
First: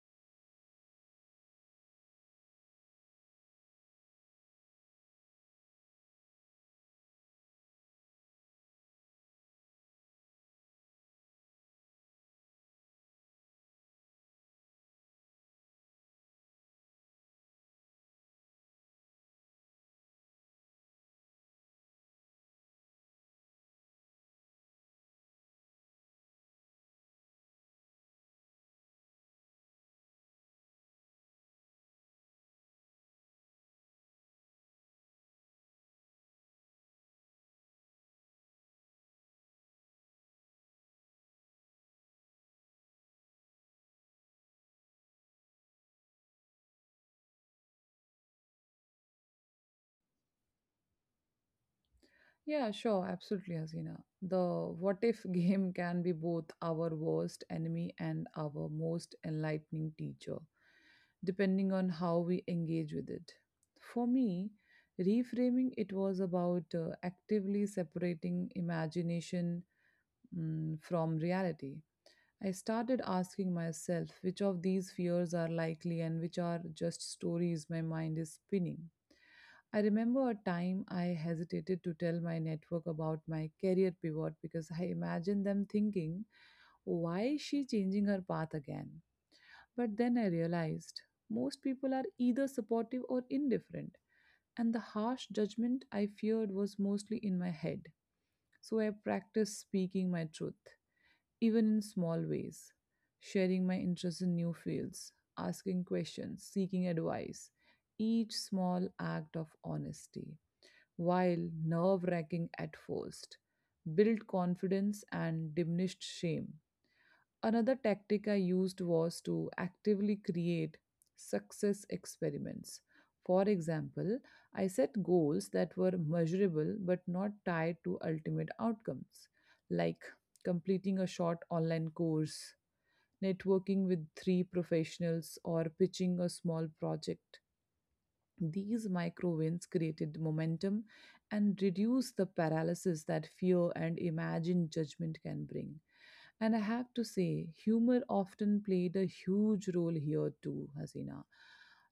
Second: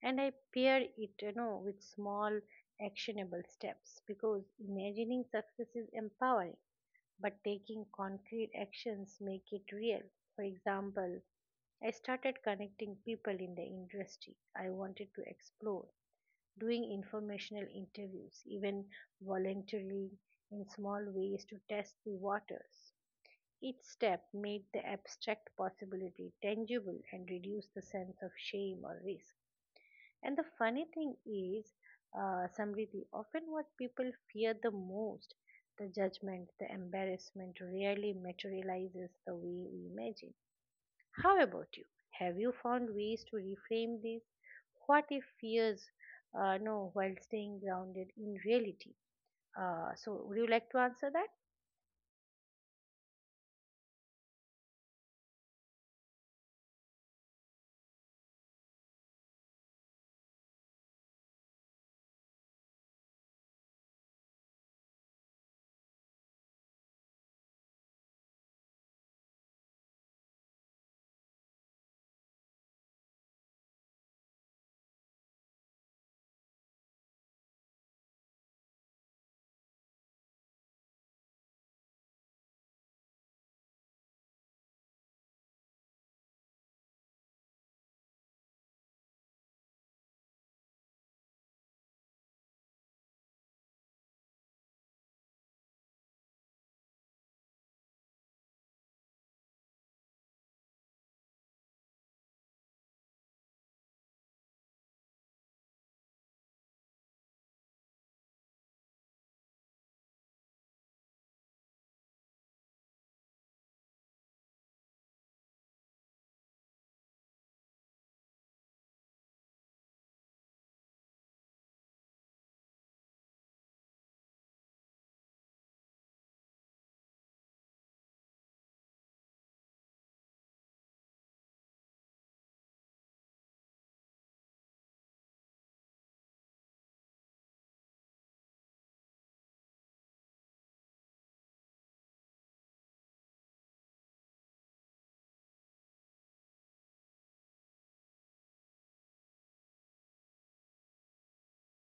A: and I pair it, with small actionable steps, because imagining success is empowering but taking concrete actions make it real. For example, I started connecting people in the industry I wanted to explore, doing informational interviews, even voluntarily, in small ways to test the waters. Each step made the abstract possibility tangible and reduced the sense of shame or risk. And the funny thing is, Samriti, often what people fear the most, the judgment, the embarrassment, rarely materializes the way we imagine. How about you? Have you found ways to reframe these? What if fears, no, while staying grounded in reality? So, would you like to answer that?
B: Yeah, sure, absolutely, Hasina. The what if game can be both our worst enemy and our most enlightening teacher, depending on how we engage with it. For me, reframing it was about actively separating imagination, from reality. I started asking myself which of these fears are likely and which are just stories my mind is spinning. I remember a time I hesitated to tell my network about my career pivot because I imagined them thinking, why is she changing her path again? But then I realized most people are either supportive or indifferent, and the harsh judgment I feared was mostly in my head. So I practiced speaking my truth, even in small ways, sharing my interest in new fields, asking questions, seeking advice, each small act of honesty, while nerve wracking at first, built confidence and diminished shame. Another tactic I used was to actively create success experiments. For example, I set goals that were measurable but not tied to ultimate outcomes, like completing a short online course, networking with three professionals, or pitching a small project. These micro wins created momentum and reduced the paralysis that fear and imagined judgment can bring. And I have to say, humor often played a huge role here too, Hasina.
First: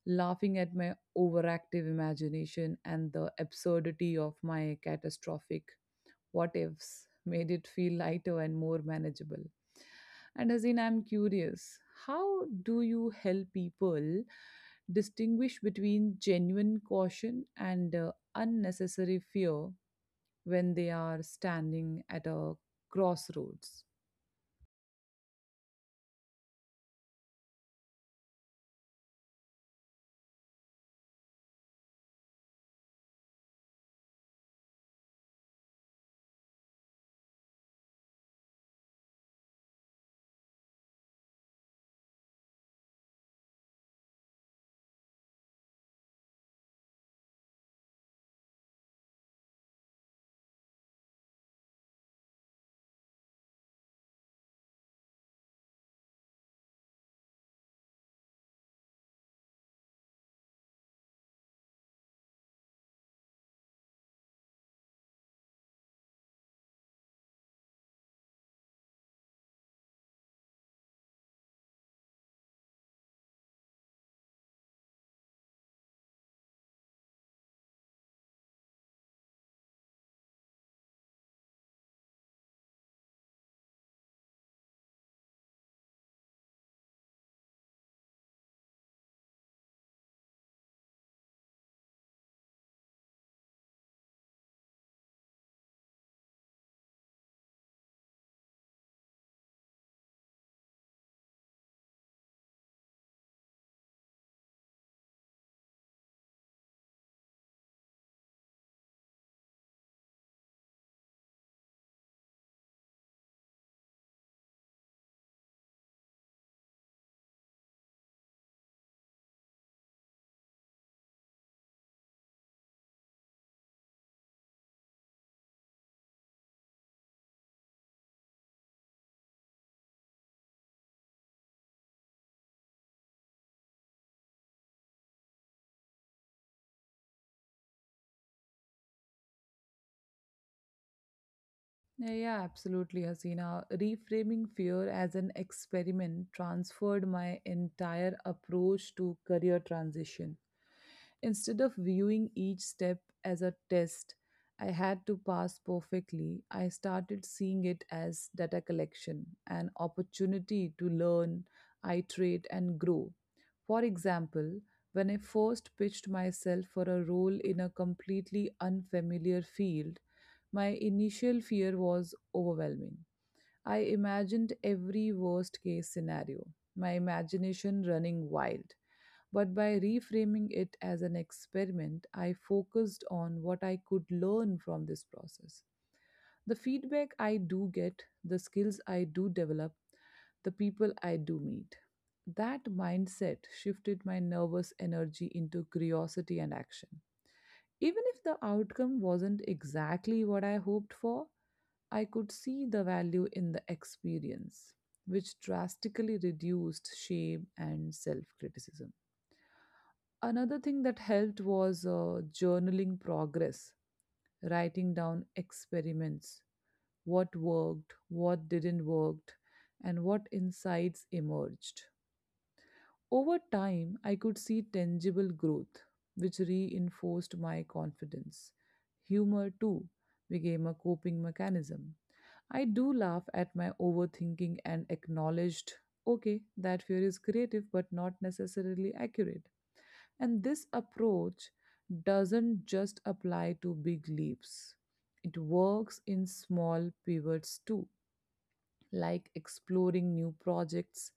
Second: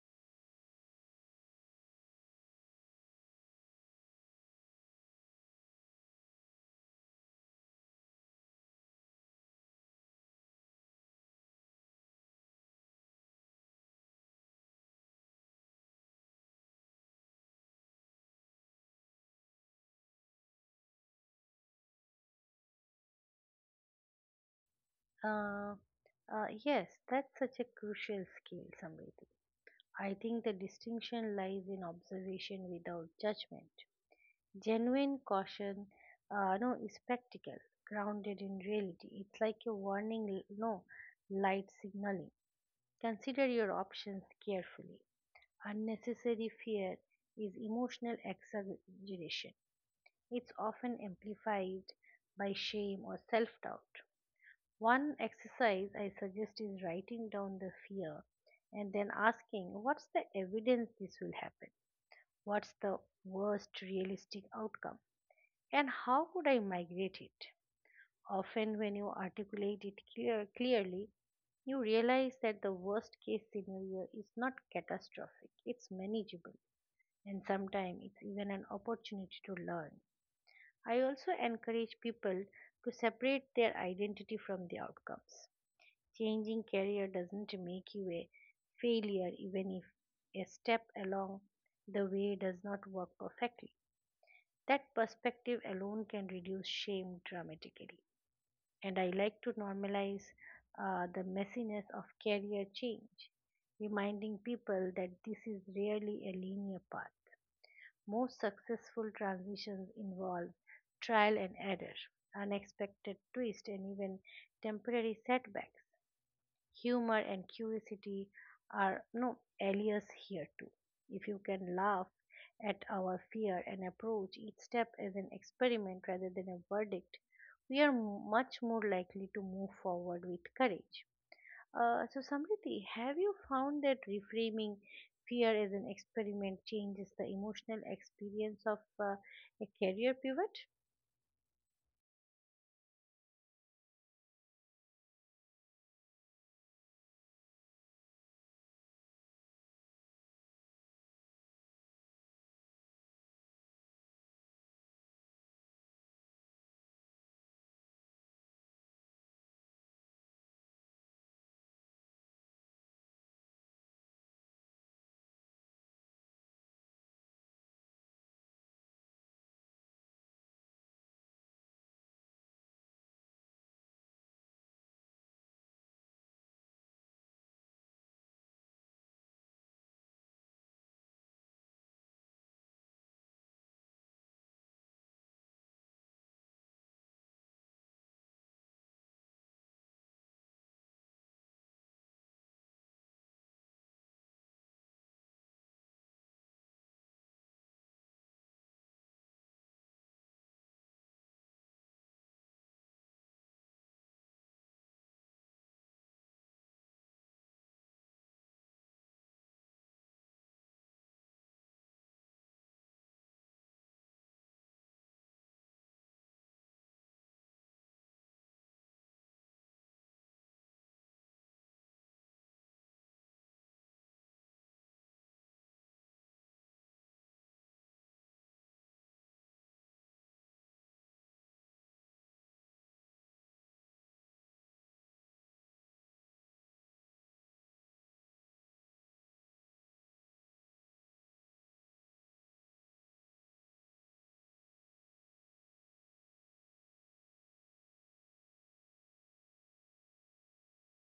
B: Laughing at my overactive imagination and the absurdity of my catastrophic what ifs made it feel lighter and more manageable. And as in, I'm curious, how do you help people distinguish between genuine caution and unnecessary fear when they are standing at a crossroads?
A: Uh, yes, that's such a crucial skill, Samriti. I think the distinction lies in observation without judgment. Genuine caution, no, is practical, grounded in reality. It's like a warning, l- no, light signaling. Consider your options carefully. Unnecessary fear is emotional exaggeration. It's often amplified by shame or self doubt. One exercise I suggest is writing down the fear and then asking, what's the evidence this will happen? What's the worst realistic outcome? And how could I migrate it? Often, when you articulate it clearly, you realize that the worst case scenario is not catastrophic, it's manageable, and sometimes it's even an opportunity to learn. I also encourage people to separate their identity from the outcomes. Changing career doesn't make you a failure, even if a step along the way does not work perfectly. That perspective alone can reduce shame dramatically. And I like to normalize the messiness of career change, reminding people that this is rarely a linear path. Most successful transitions involve trial and error, unexpected twists, and even temporary setbacks. Humor and curiosity are alias here too. If you can laugh at our fear and approach each step as an experiment rather than a verdict, we are much more likely to move forward with courage. So, Samriti, have you found that reframing fear as an experiment changes the emotional experience of a career pivot?
B: Yeah, yeah, absolutely, Hasina. Reframing fear as an experiment transferred my entire approach to career transition. Instead of viewing each step as a test I had to pass perfectly, I started seeing it as data collection, an opportunity to learn, iterate, and grow. For example, when I first pitched myself for a role in a completely unfamiliar field, my initial fear was overwhelming. I imagined every worst case scenario, my imagination running wild. But by reframing it as an experiment, I focused on what I could learn from this process. The feedback I do get, the skills I do develop, the people I do meet. That mindset shifted my nervous energy into curiosity and action. Even if the outcome wasn't exactly what I hoped for, I could see the value in the experience, which drastically reduced shame and self criticism. Another thing that helped was journaling progress, writing down experiments, what worked, what didn't worked, and what insights emerged. Over time, I could see tangible growth, which reinforced my confidence. Humor, too, became a coping mechanism. I do laugh at my overthinking and acknowledged, okay, that fear is creative but not necessarily accurate. And this approach doesn't just apply to big leaps, it works in small pivots too, like exploring new projects,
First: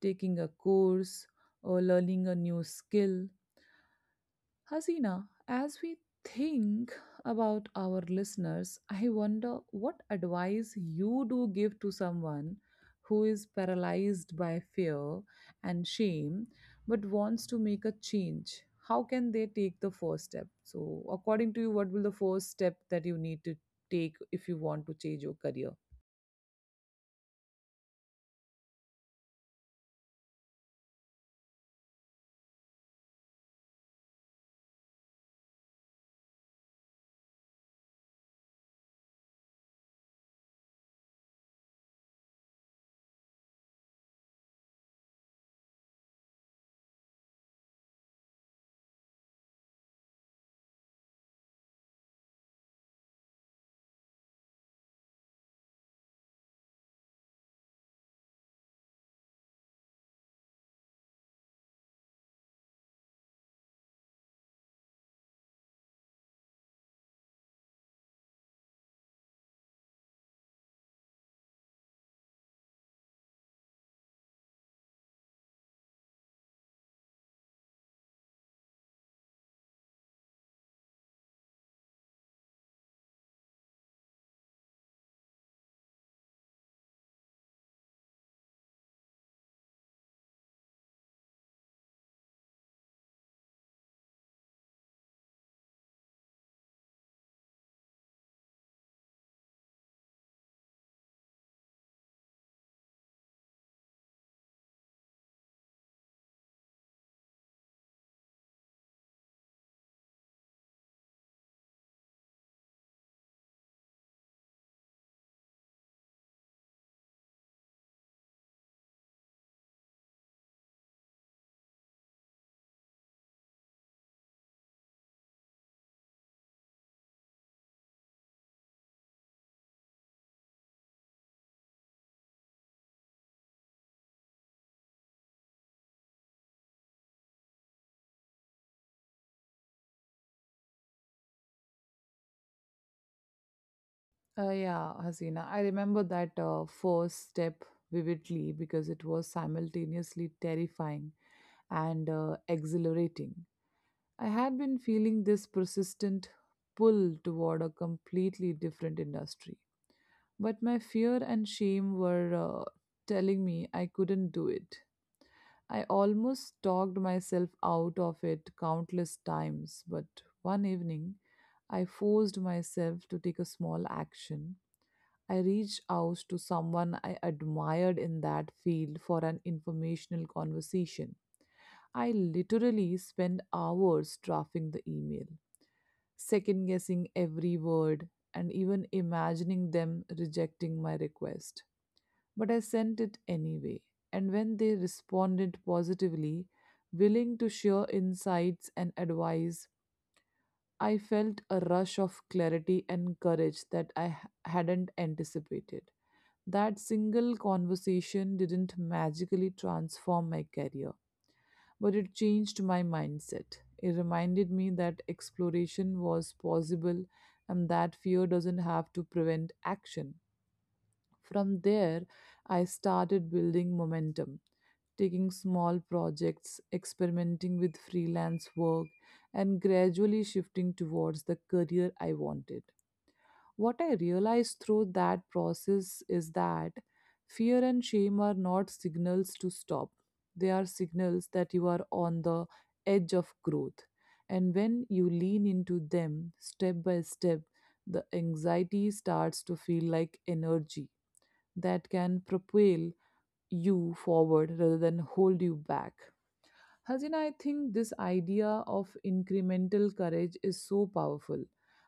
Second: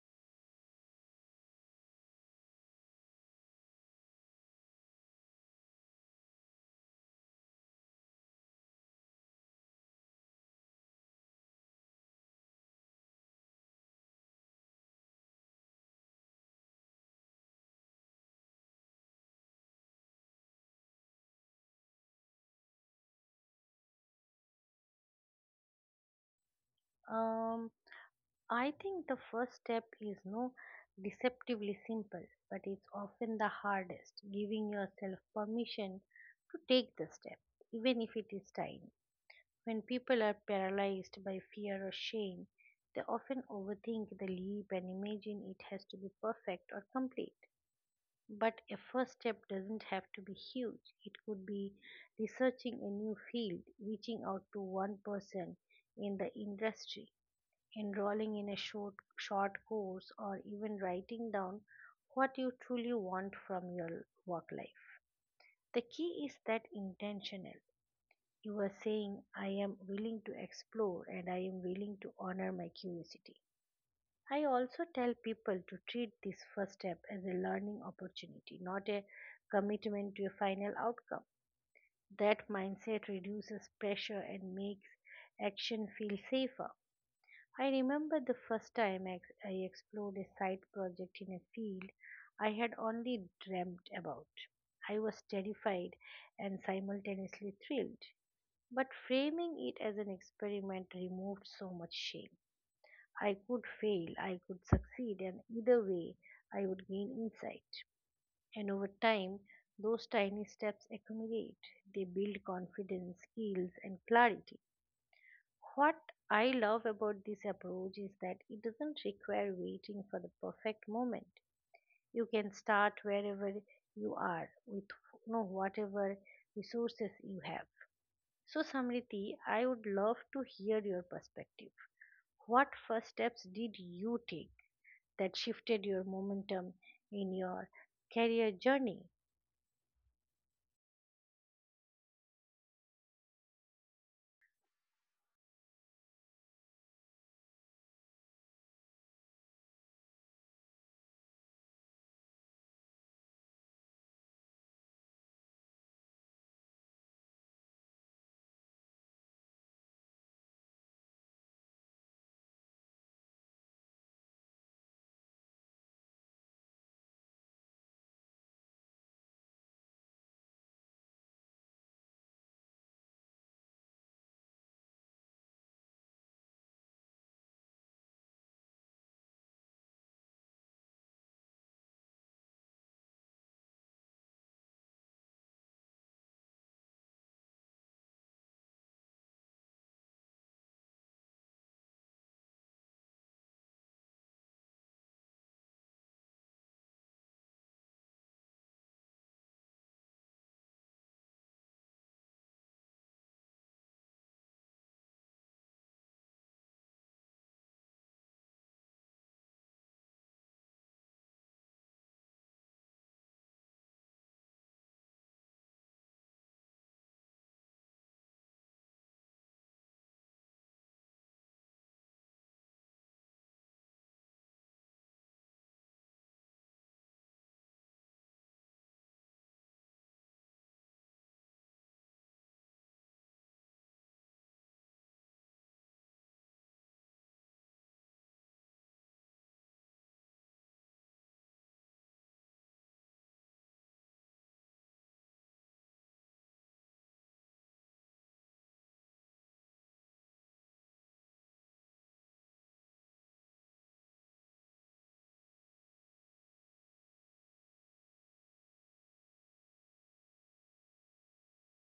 B: taking a course, or learning a new skill. Hasina, as we think about our listeners, I wonder what advice you do give to someone who is paralyzed by fear and shame but wants to make a change. How can they take the first step? So, according to you, what will the first step that you need to take if you want to change your career?
A: Um, I think the first step is no deceptively simple, but it's often the hardest, giving yourself permission to take the step, even if it is tiny. When people are paralyzed by fear or shame, they often overthink the leap and imagine it has to be perfect or complete. But a first step doesn't have to be huge. It could be researching a new field, reaching out to one person in the industry, enrolling in a short course, or even writing down what you truly want from your work life. The key is that intentional. You are saying, I am willing to explore and I am willing to honor my curiosity. I also tell people to treat this first step as a learning opportunity, not a commitment to a final outcome. That mindset reduces pressure and makes action feel safer. I remember the first time I explored a side project in a field I had only dreamt about. I was terrified and simultaneously thrilled, but framing it as an experiment removed so much shame. I could fail, I could succeed, and either way, I would gain insight. And over time, those tiny steps accumulate. They build confidence, skills, and clarity. What I love about this approach is that it doesn't require waiting for the perfect moment. You can start wherever you are with, whatever resources you have. So, Samriti, I would love to hear your perspective. What first steps did you take that shifted your momentum in your career journey?
B: Yeah, Hasina. I remember that first step vividly because it was simultaneously terrifying and exhilarating. I had been feeling this persistent pull toward a completely different industry, but my fear and shame were telling me I couldn't do it. I almost talked myself out of it countless times, but one evening I forced myself to take a small action. I reached out to someone I admired in that field for an informational conversation. I literally spent hours drafting the email, second guessing every word, and even imagining them rejecting my request. But I sent it anyway, and when they responded positively, willing to share insights and advice, I felt a rush of clarity and courage that hadn't anticipated. That single conversation didn't magically transform my career, but it changed my mindset. It reminded me that exploration was possible and that fear doesn't have to prevent action. From there, I started building momentum, taking small projects, experimenting with freelance work, and gradually shifting towards the career I wanted. What I realized through that process is that fear and shame are not signals to stop, they are signals that you are on the edge of growth. And when you lean into them step by step, the anxiety starts to feel like energy that can propel you forward rather than hold you back. Hazina, I think this idea of incremental courage is so powerful,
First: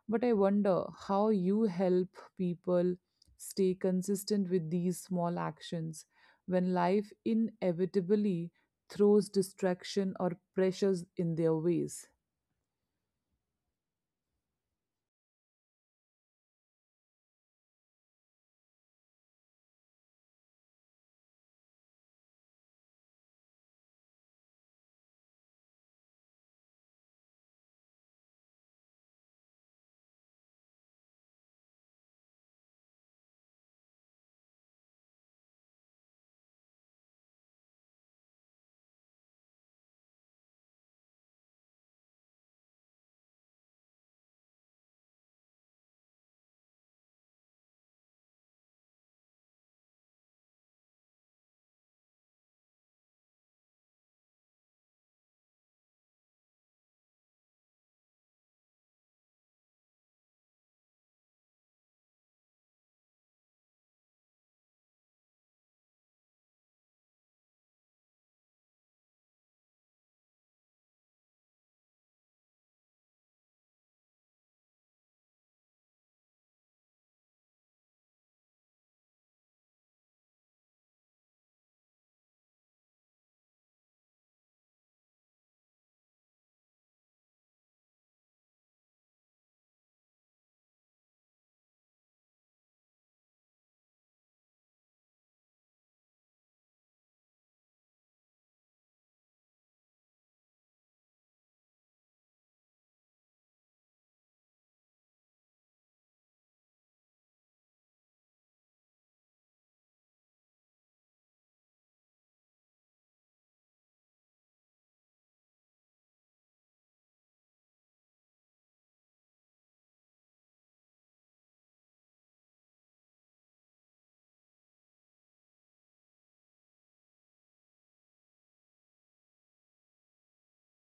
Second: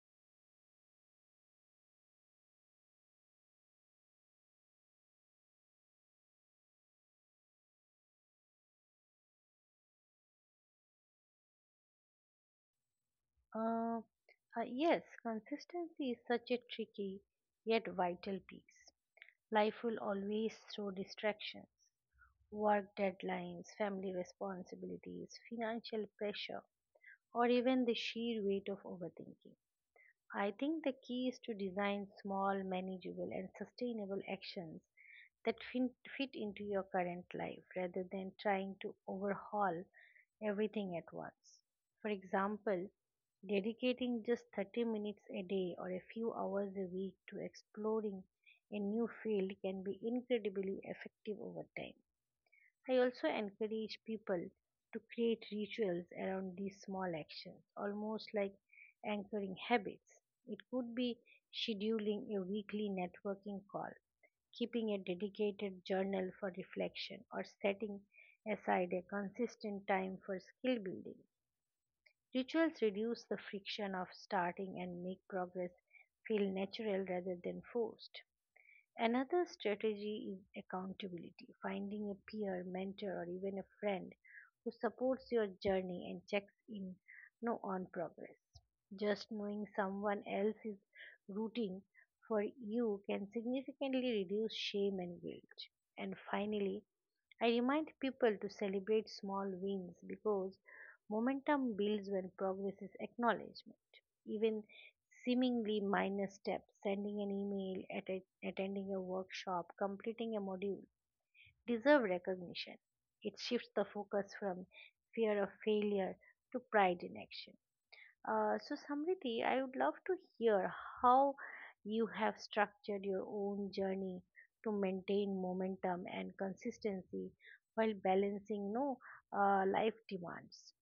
B: but I wonder how you help people stay consistent with these small actions when life inevitably throws distraction or pressures in their ways.
A: Uh, yes, consistency is such a tricky yet vital piece. Life will always throw distractions, work deadlines, family responsibilities, financial pressure, or even the sheer weight of overthinking. I think the key is to design small, manageable, and sustainable actions that fit into your current life rather than trying to overhaul everything at once. For example, dedicating just 30 minutes a day or a few hours a week to exploring a new field can be incredibly effective over time. I also encourage people to create rituals around these small actions, almost like anchoring habits. It could be scheduling a weekly networking call, keeping a dedicated journal for reflection, or setting aside a consistent time for skill building. Rituals reduce the friction of starting and make progress feel natural rather than forced. Another strategy is accountability, finding a peer, mentor, or even a friend who supports your journey and checks in no on progress. Just knowing someone else is rooting for you can significantly reduce shame and guilt. And finally, I remind people to celebrate small wins because momentum builds when progress is acknowledgement. Even seemingly minor steps, sending an email, attending a workshop, completing a module, deserve recognition. It shifts the focus from fear of failure to pride in action. So, Samriti, I would love to hear how you have structured your own journey to maintain momentum and consistency while balancing, no, know, life demands.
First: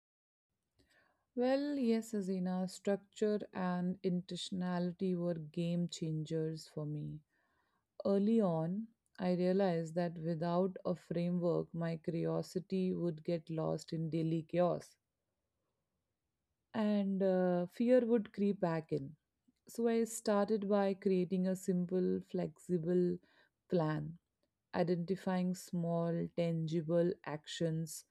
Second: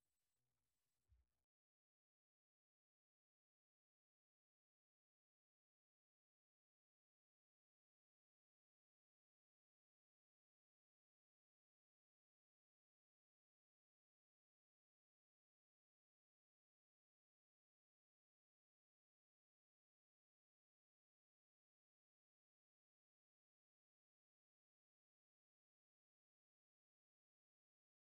B: Well, yes, Azina, structure and intentionality were game changers for me. Early on, I realized that without a framework, my curiosity would get lost in daily chaos and fear would creep back in. So I started by creating a simple, flexible plan, identifying small, tangible actions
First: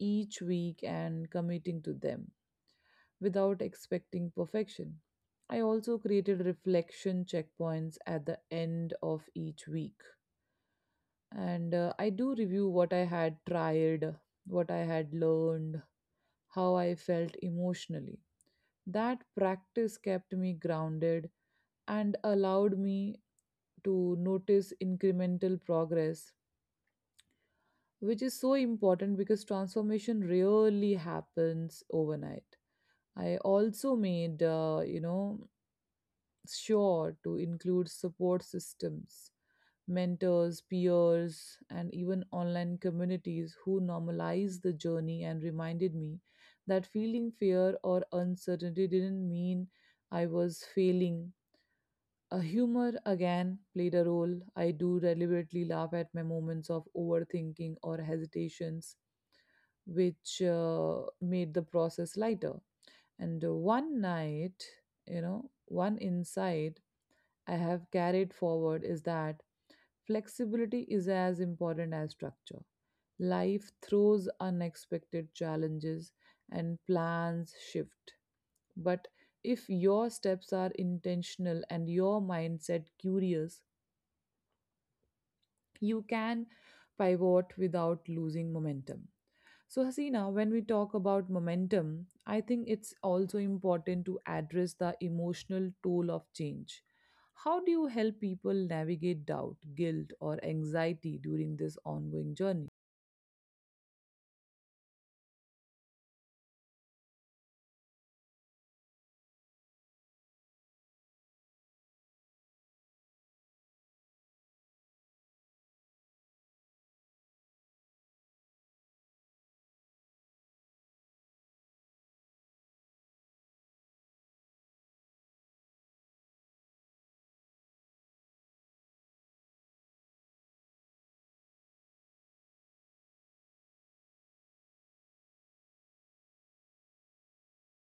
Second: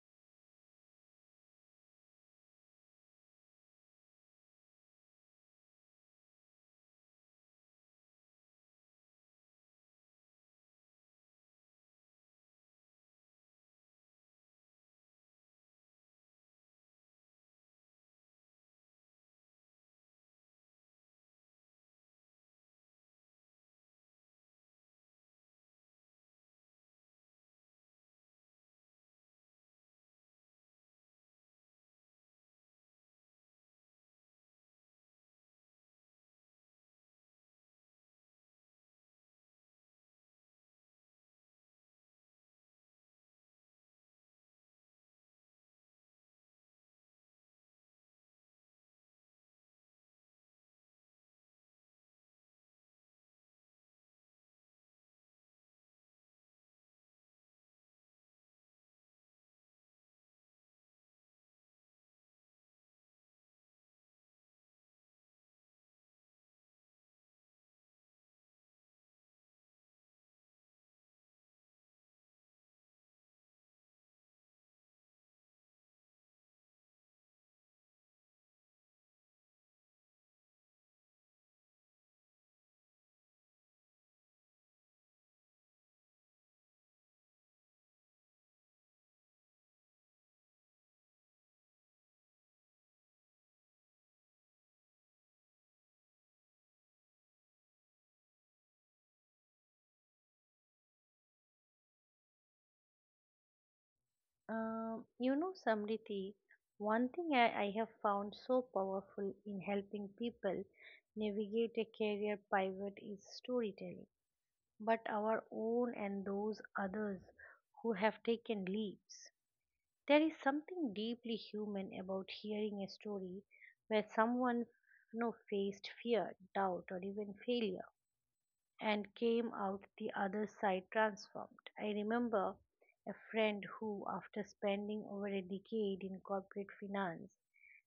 B: each week and committing to them without expecting perfection. I also created reflection checkpoints at the end of each week. And I do review what I had tried, what I had learned, how I felt emotionally. That practice kept me grounded and allowed me to notice incremental progress, which is so important because transformation really happens overnight. I also made, sure to include support systems, mentors, peers, and even online communities who normalize the journey and reminded me that feeling fear or uncertainty didn't mean I was failing. A humor again played a role. I do deliberately laugh at my moments of overthinking or hesitations, which made the process lighter. And one night, you know, one insight I have carried forward is that flexibility is as important as structure. Life throws unexpected challenges and plans shift. But if your steps are intentional and your mindset curious, you can pivot without losing momentum. So, Hasina, when we talk about momentum, I think it's also important to address the emotional toll of change. How do you help people navigate doubt, guilt, or anxiety during this ongoing journey?
A: You know, Samriti, one thing I have found so powerful in helping people navigate a career pivot is storytelling, but our own and those others who have taken leaps. There is something deeply human about hearing a story where someone, you know, faced fear, doubt, or even failure and came out the other side transformed. I remember a friend who, after spending over a decade in corporate finance,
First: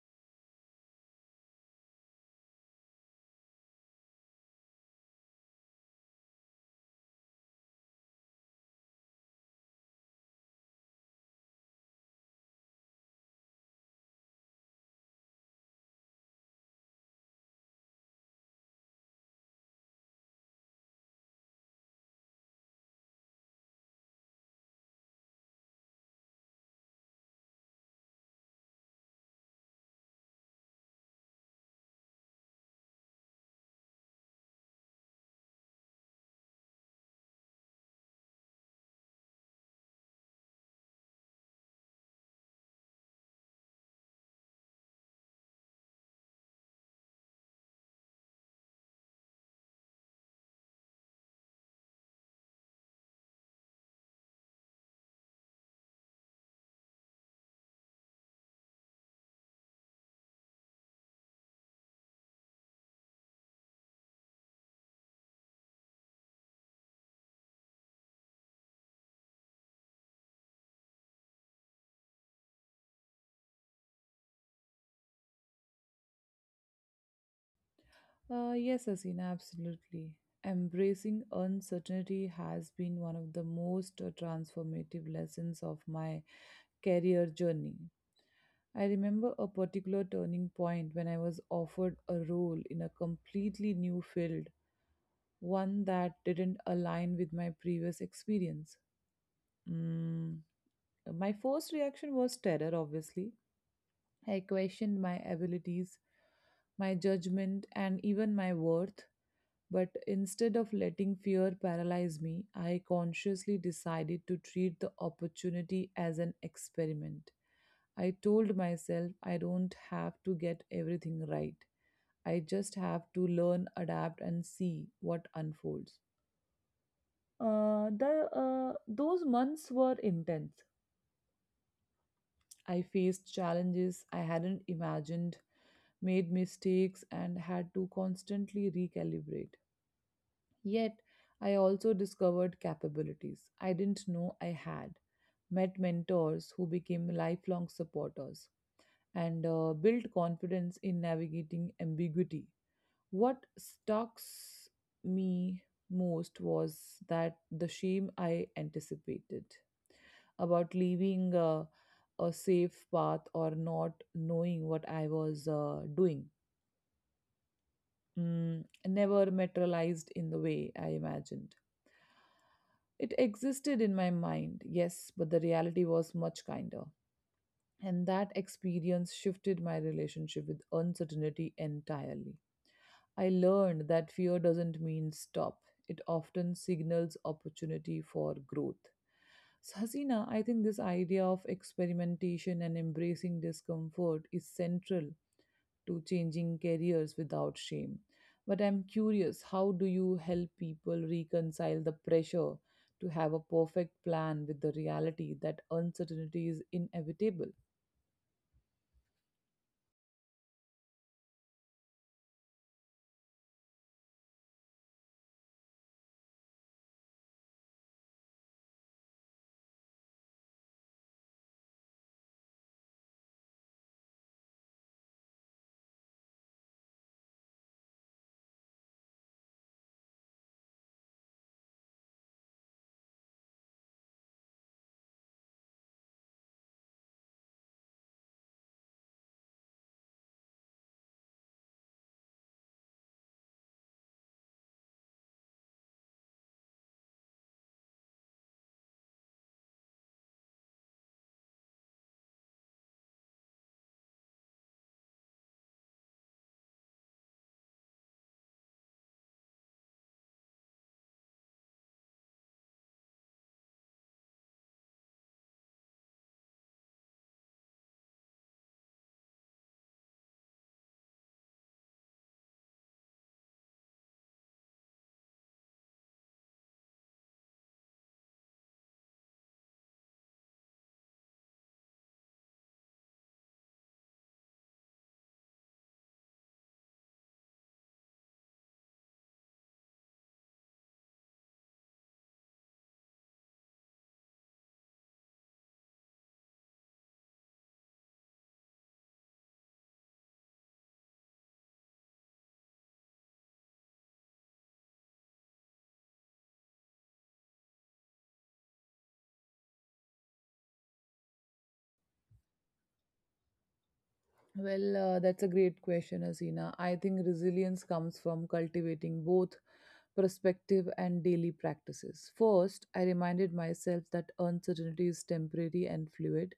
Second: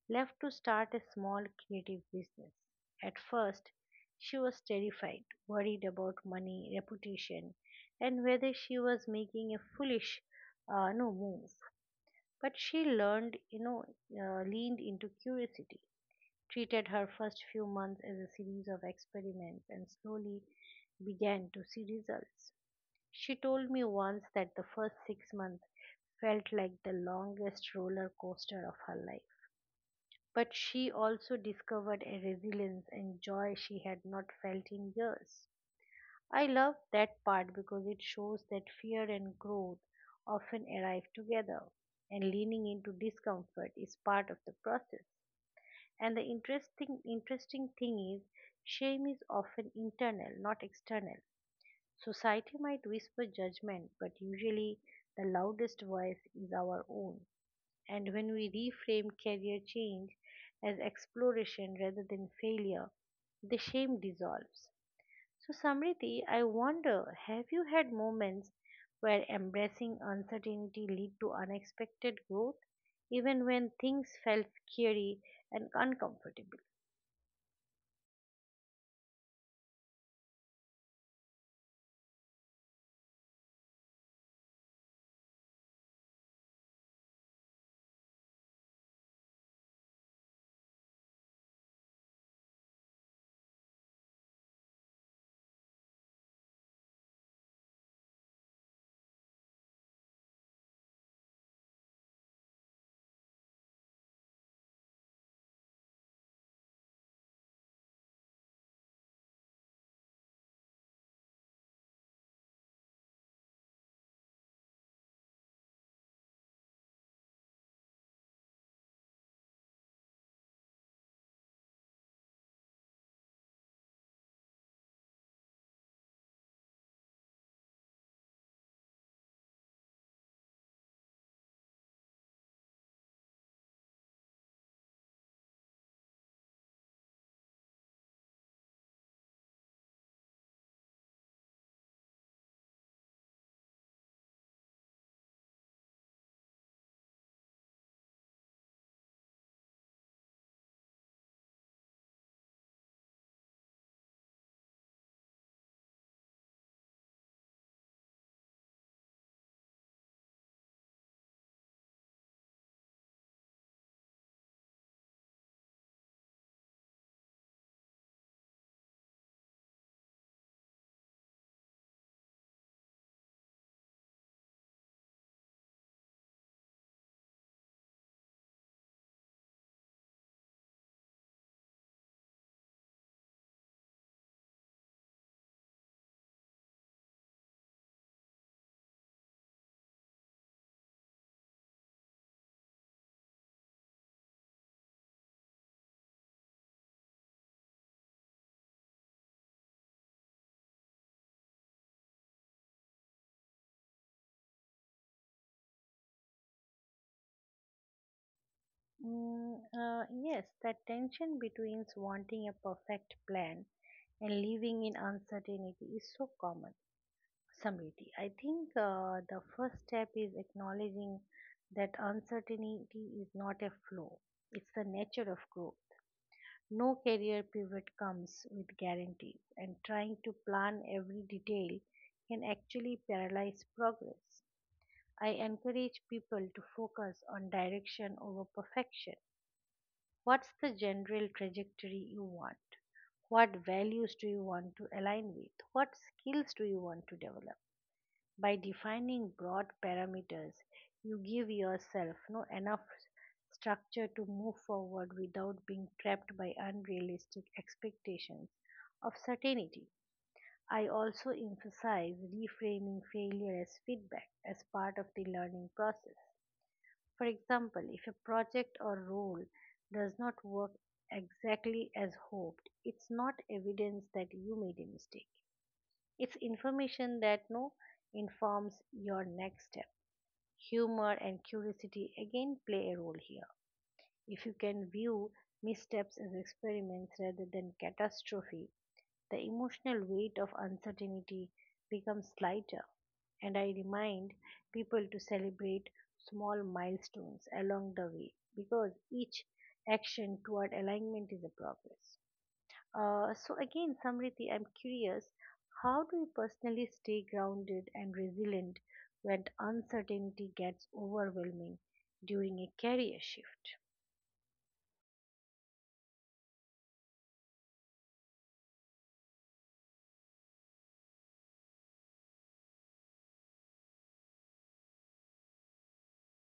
A: left to start a small creative business. At first, she was terrified, worried about money, reputation, and whether she was making a foolish no move. But she learned, leaned into curiosity, treated her first few months as a series of experiments, and slowly began to see results. She told me once that the first 6 months felt like the longest roller coaster of her life. But she also discovered a resilience and joy she had not felt in years. I love that part because it shows that fear and growth often arrive together, and leaning into discomfort is part of the process. And the interesting thing is, shame is often internal, not external. Society might whisper judgment, but usually the loudest voice is our own. And when we reframe career change as exploration rather than failure, the shame dissolves. So, Samriti, I wonder, have you had moments where embracing uncertainty lead to unexpected growth, even when things felt scary and uncomfortable?
B: Yes, Hasina, absolutely. Embracing uncertainty has been one of the most transformative lessons of my career journey. I remember a particular turning point when I was offered a role in a completely new field, one that didn't align with my previous experience. Mm, My first reaction was terror, obviously. I questioned my abilities, my judgment, and even my worth. But instead of letting fear paralyze me, I consciously decided to treat the opportunity as an experiment. I told myself I don't have to get everything right. I just have to learn, adapt, and see what unfolds. The Those months were intense. I faced challenges I hadn't imagined, made mistakes, and had to constantly recalibrate. Yet, I also discovered capabilities I didn't know I had, met mentors who became lifelong supporters, and built confidence in navigating ambiguity. What stalks me most was that the shame I anticipated about leaving a safe path or not knowing what I was doing never materialized in the way I imagined. It existed in my mind, yes, but the reality was much kinder. And that experience shifted my relationship with uncertainty entirely. I learned that fear doesn't mean stop, it often signals opportunity for growth. So, Hasina, I think this idea of experimentation and embracing discomfort is central to changing careers without shame. But I'm curious, how do you help people reconcile the pressure to have a perfect plan with the reality that uncertainty is inevitable?
A: Yes, that tension between wanting a perfect plan and living in uncertainty is so common. Samriti, I think, the first step is acknowledging that uncertainty is not a flaw, it's the nature of growth. No career pivot comes with guarantees, and trying to plan every detail can actually paralyze progress. I encourage people to focus on direction over perfection. What's the general trajectory you want? What values do you want to align with? What skills do you want to develop? By defining broad parameters, you give yourself no enough structure to move forward without being trapped by unrealistic expectations of certainty. I also emphasize reframing failure as feedback as part of the learning process. For example, if a project or role does not work exactly as hoped, it's not evidence that you made a mistake. It's information that no informs your next step. Humor and curiosity again play a role here. If you can view missteps as experiments rather than catastrophe, the emotional weight of uncertainty becomes lighter. And I remind people to celebrate small milestones along the way because each action toward alignment is a progress. So again, Samriti, I'm curious, how do you personally stay grounded and resilient when uncertainty gets overwhelming during a career shift?
B: Well, that's a great question, Asina. I think resilience comes from cultivating both perspective and daily practices. First, I reminded myself that uncertainty is temporary and fluid.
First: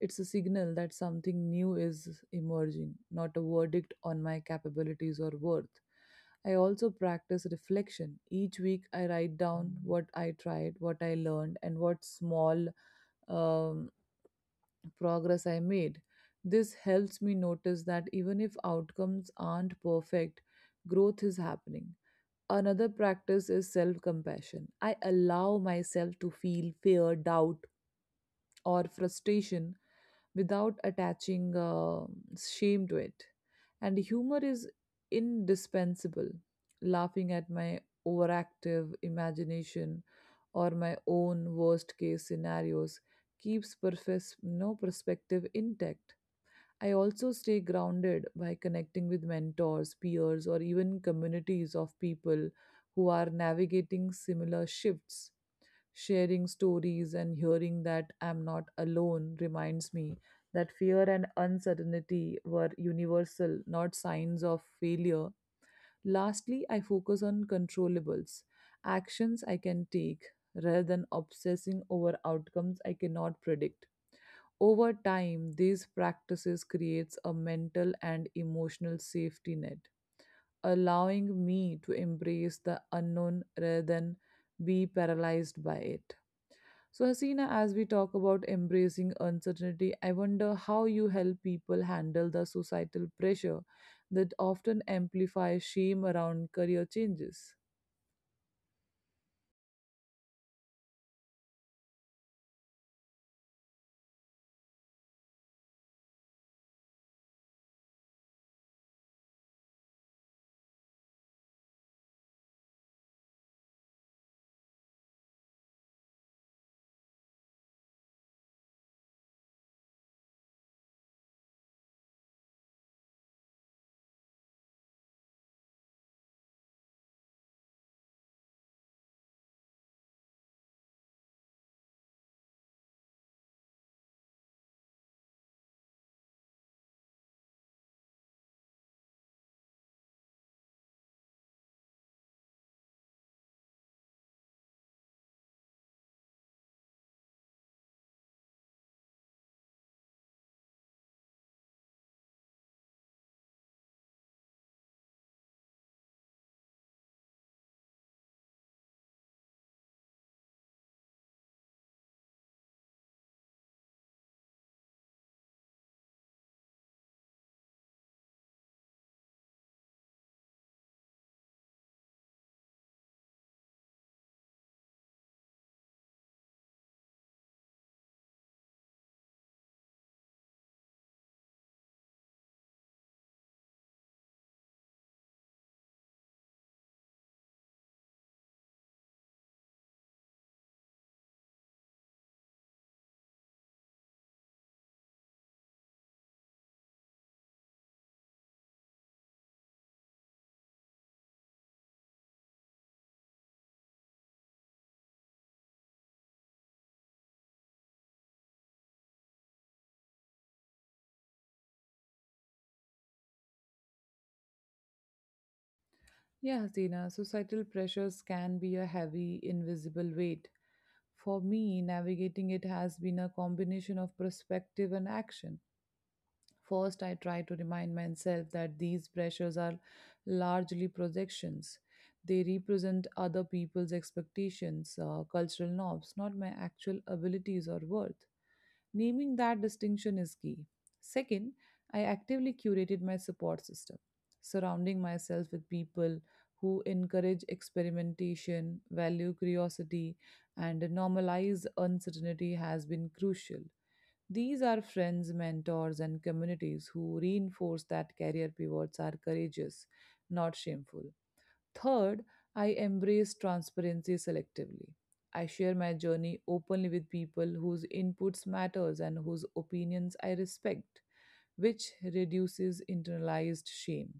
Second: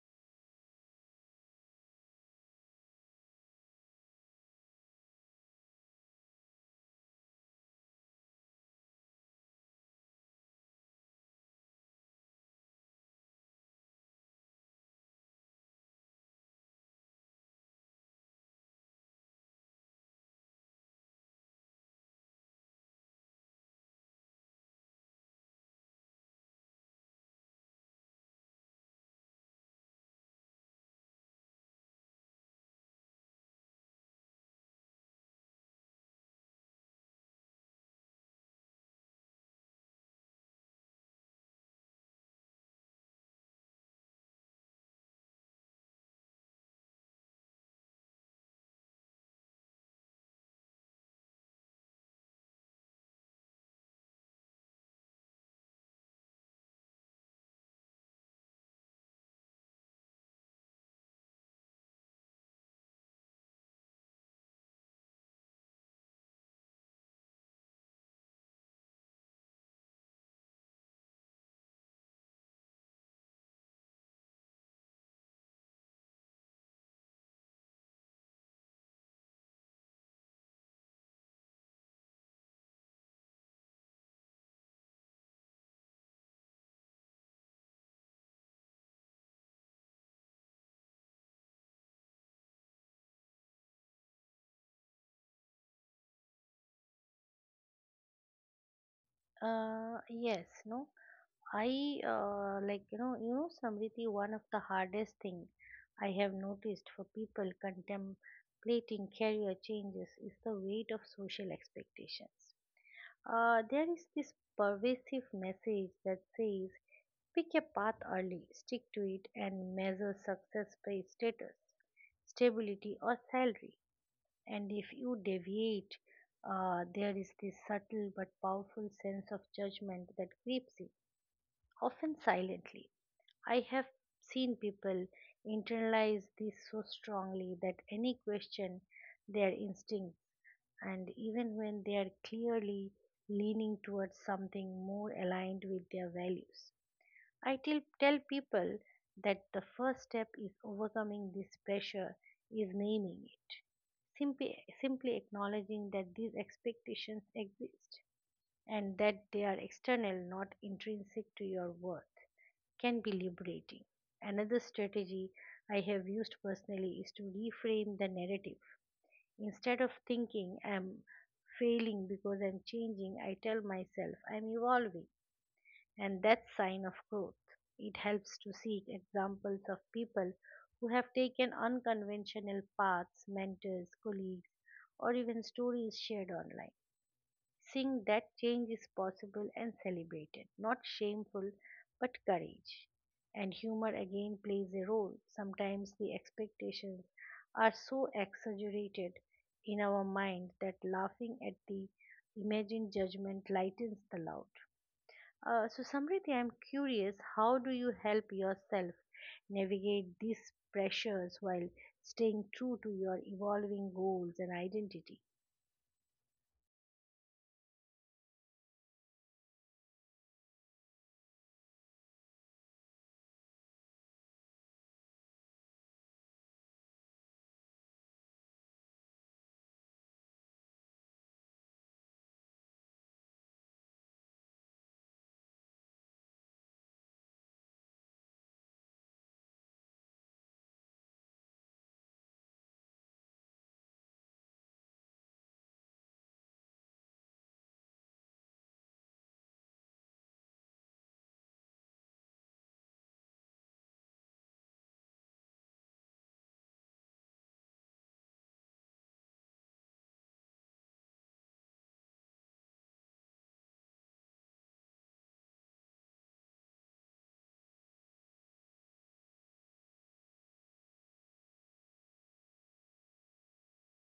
B: It's a signal that something new is emerging, not a verdict on my capabilities or worth. I also practice reflection. Each week, I write down what I tried, what I learned, and what small um, progress I made. This helps me notice that even if outcomes aren't perfect, growth is happening. Another practice is self compassion. I allow myself to feel fear, doubt, or frustration without attaching shame to it. And humor is indispensable. Laughing at my overactive imagination or my own worst case scenarios keeps perfes- no perspective intact. I also stay grounded by connecting with mentors, peers, or even communities of people who are navigating similar shifts. Sharing stories and hearing that I'm not alone reminds me that fear and uncertainty were universal, not signs of failure. Lastly, I focus on controllables, actions I can take, rather than obsessing over outcomes I cannot predict. Over time, these practices creates a mental and emotional safety net, allowing me to embrace the unknown rather than be paralyzed by it. So, Hasina, as we talk about embracing uncertainty, I wonder how you help people handle the societal pressure that often amplifies shame around career changes.
A: Yes, no. I like you know, Samriti, one of the hardest thing I have noticed for people contemplating career changes is the weight of social expectations. There is this pervasive message that says pick a path early, stick to it, and measure success by status, stability, or salary. And if you deviate, there is this subtle but powerful sense of judgment that creeps in, often silently. I have seen people internalize this so strongly that any question their instinct and even when they are clearly leaning towards something more aligned with their values. I tell people that the first step is overcoming this pressure is naming it. Simply acknowledging that these expectations exist and that they are external, not intrinsic to your worth, can be liberating. Another strategy I have used personally is to reframe the narrative. Instead of thinking I'm failing because I'm changing, I tell myself I'm evolving and that's sign of growth. It helps to seek examples of people who have taken unconventional paths, mentors, colleagues, or even stories shared online. Seeing that change is possible and celebrated, not shameful but courage. And humor again plays a role. Sometimes the expectations are so exaggerated in our mind that laughing at the imagined judgment lightens the load. So, Samriti, I'm curious, how do you help yourself navigate these pressures while staying true to your evolving goals and identity?
B: Yeah, Hasina, societal pressures can be a heavy, invisible weight. For me, navigating it has been a combination of perspective and action. First, I try to remind myself that these pressures are largely projections. They represent other people's expectations, cultural norms, not my actual abilities or worth. Naming that distinction is key. Second, I actively curated my support system, surrounding myself with people who encourage experimentation, value curiosity, and normalize uncertainty has been crucial. These are friends, mentors, and communities who reinforce that career pivots are courageous, not shameful. Third, I embrace transparency selectively. I share my journey openly with people whose inputs matters and whose opinions I respect, which reduces internalized shame.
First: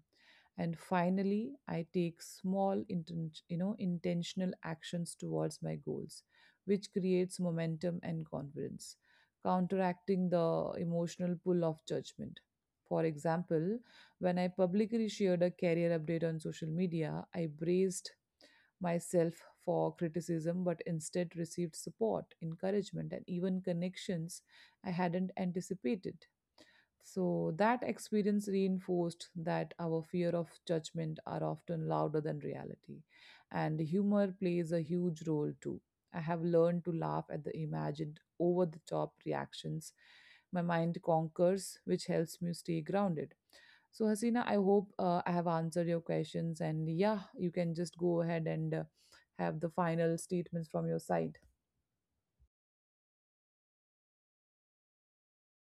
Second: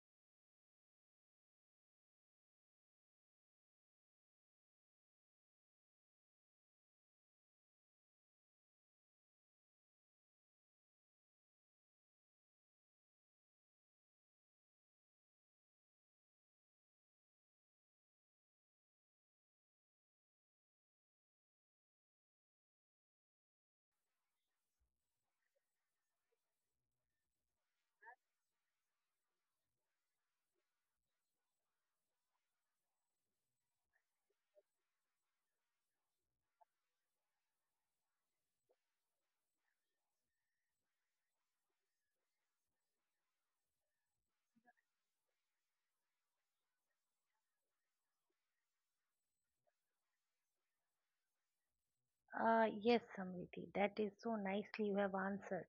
B: And finally, I take small, intentional actions towards my goals, which creates momentum and confidence, counteracting the emotional pull of judgment. For example, when I publicly shared a career update on social media, I braced myself for criticism but instead received support, encouragement, and even connections I hadn't anticipated. So that experience reinforced that our fear of judgment are often louder than reality. And humor plays a huge role too. I have learned to laugh at the imagined over the top reactions my mind conquers, which helps me stay grounded. So, Hasina, I hope I have answered your questions. And yeah, you can just go ahead and have the final statements from your side.
A: Yes, Samriti, that is so nicely you have answered.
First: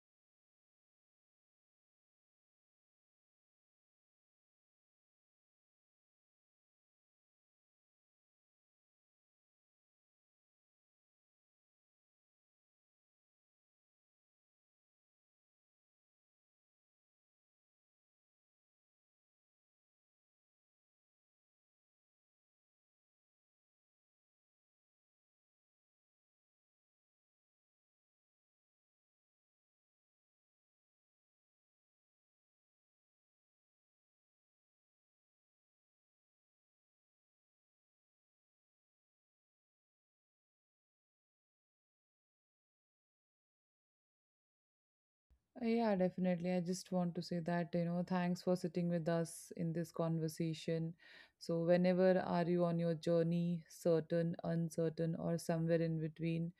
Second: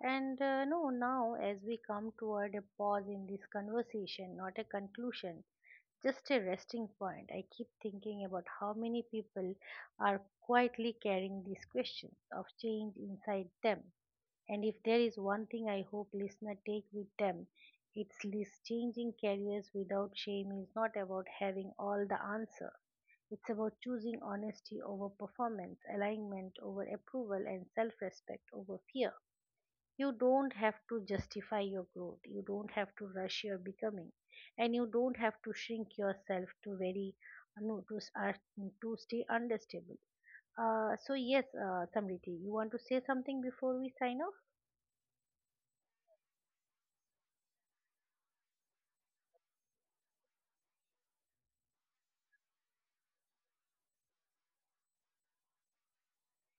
A: And no, Now as we come toward a pause in this conversation, not a conclusion, just a resting point, I keep thinking about how many people are quietly carrying these questions of change inside them. And if there is one thing I hope listener take with them, it's this, changing careers without shame is not about having all the answer. It's about choosing honesty over performance, alignment over approval, and self respect over fear. You don't have to justify your growth, you don't have to rush your becoming, and you don't have to shrink yourself to very no, to, s- to stay understable. So yes, Samriti, you want to say something before we sign off?
B: Yeah, definitely. I just want to say that, you know, thanks for sitting with us in this conversation. So, whenever are you on your journey, certain, uncertain, or somewhere in between,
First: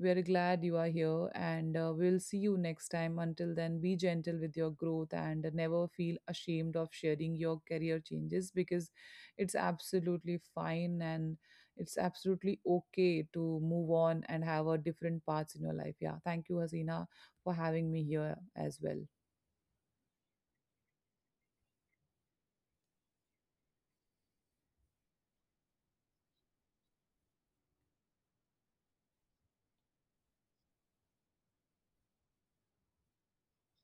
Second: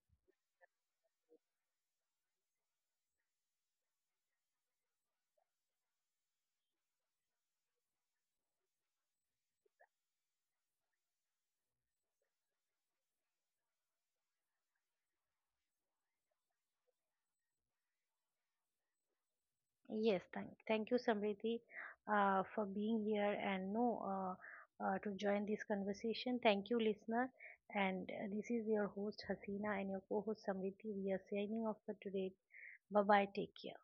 B: we are glad you are here and we'll see you next time. Until then, be gentle with your growth and never feel ashamed of sharing your career changes because it's absolutely fine and it's absolutely okay to move on and have a different paths in your life. Yeah. Thank you, Hasina, for having me here as well.
A: Yes, thank you, Samriti, for being here and no to join this conversation. Thank you, listener. And This is your host Hasina and your co-host Samriti. We are signing off for today. Bye bye. Take care.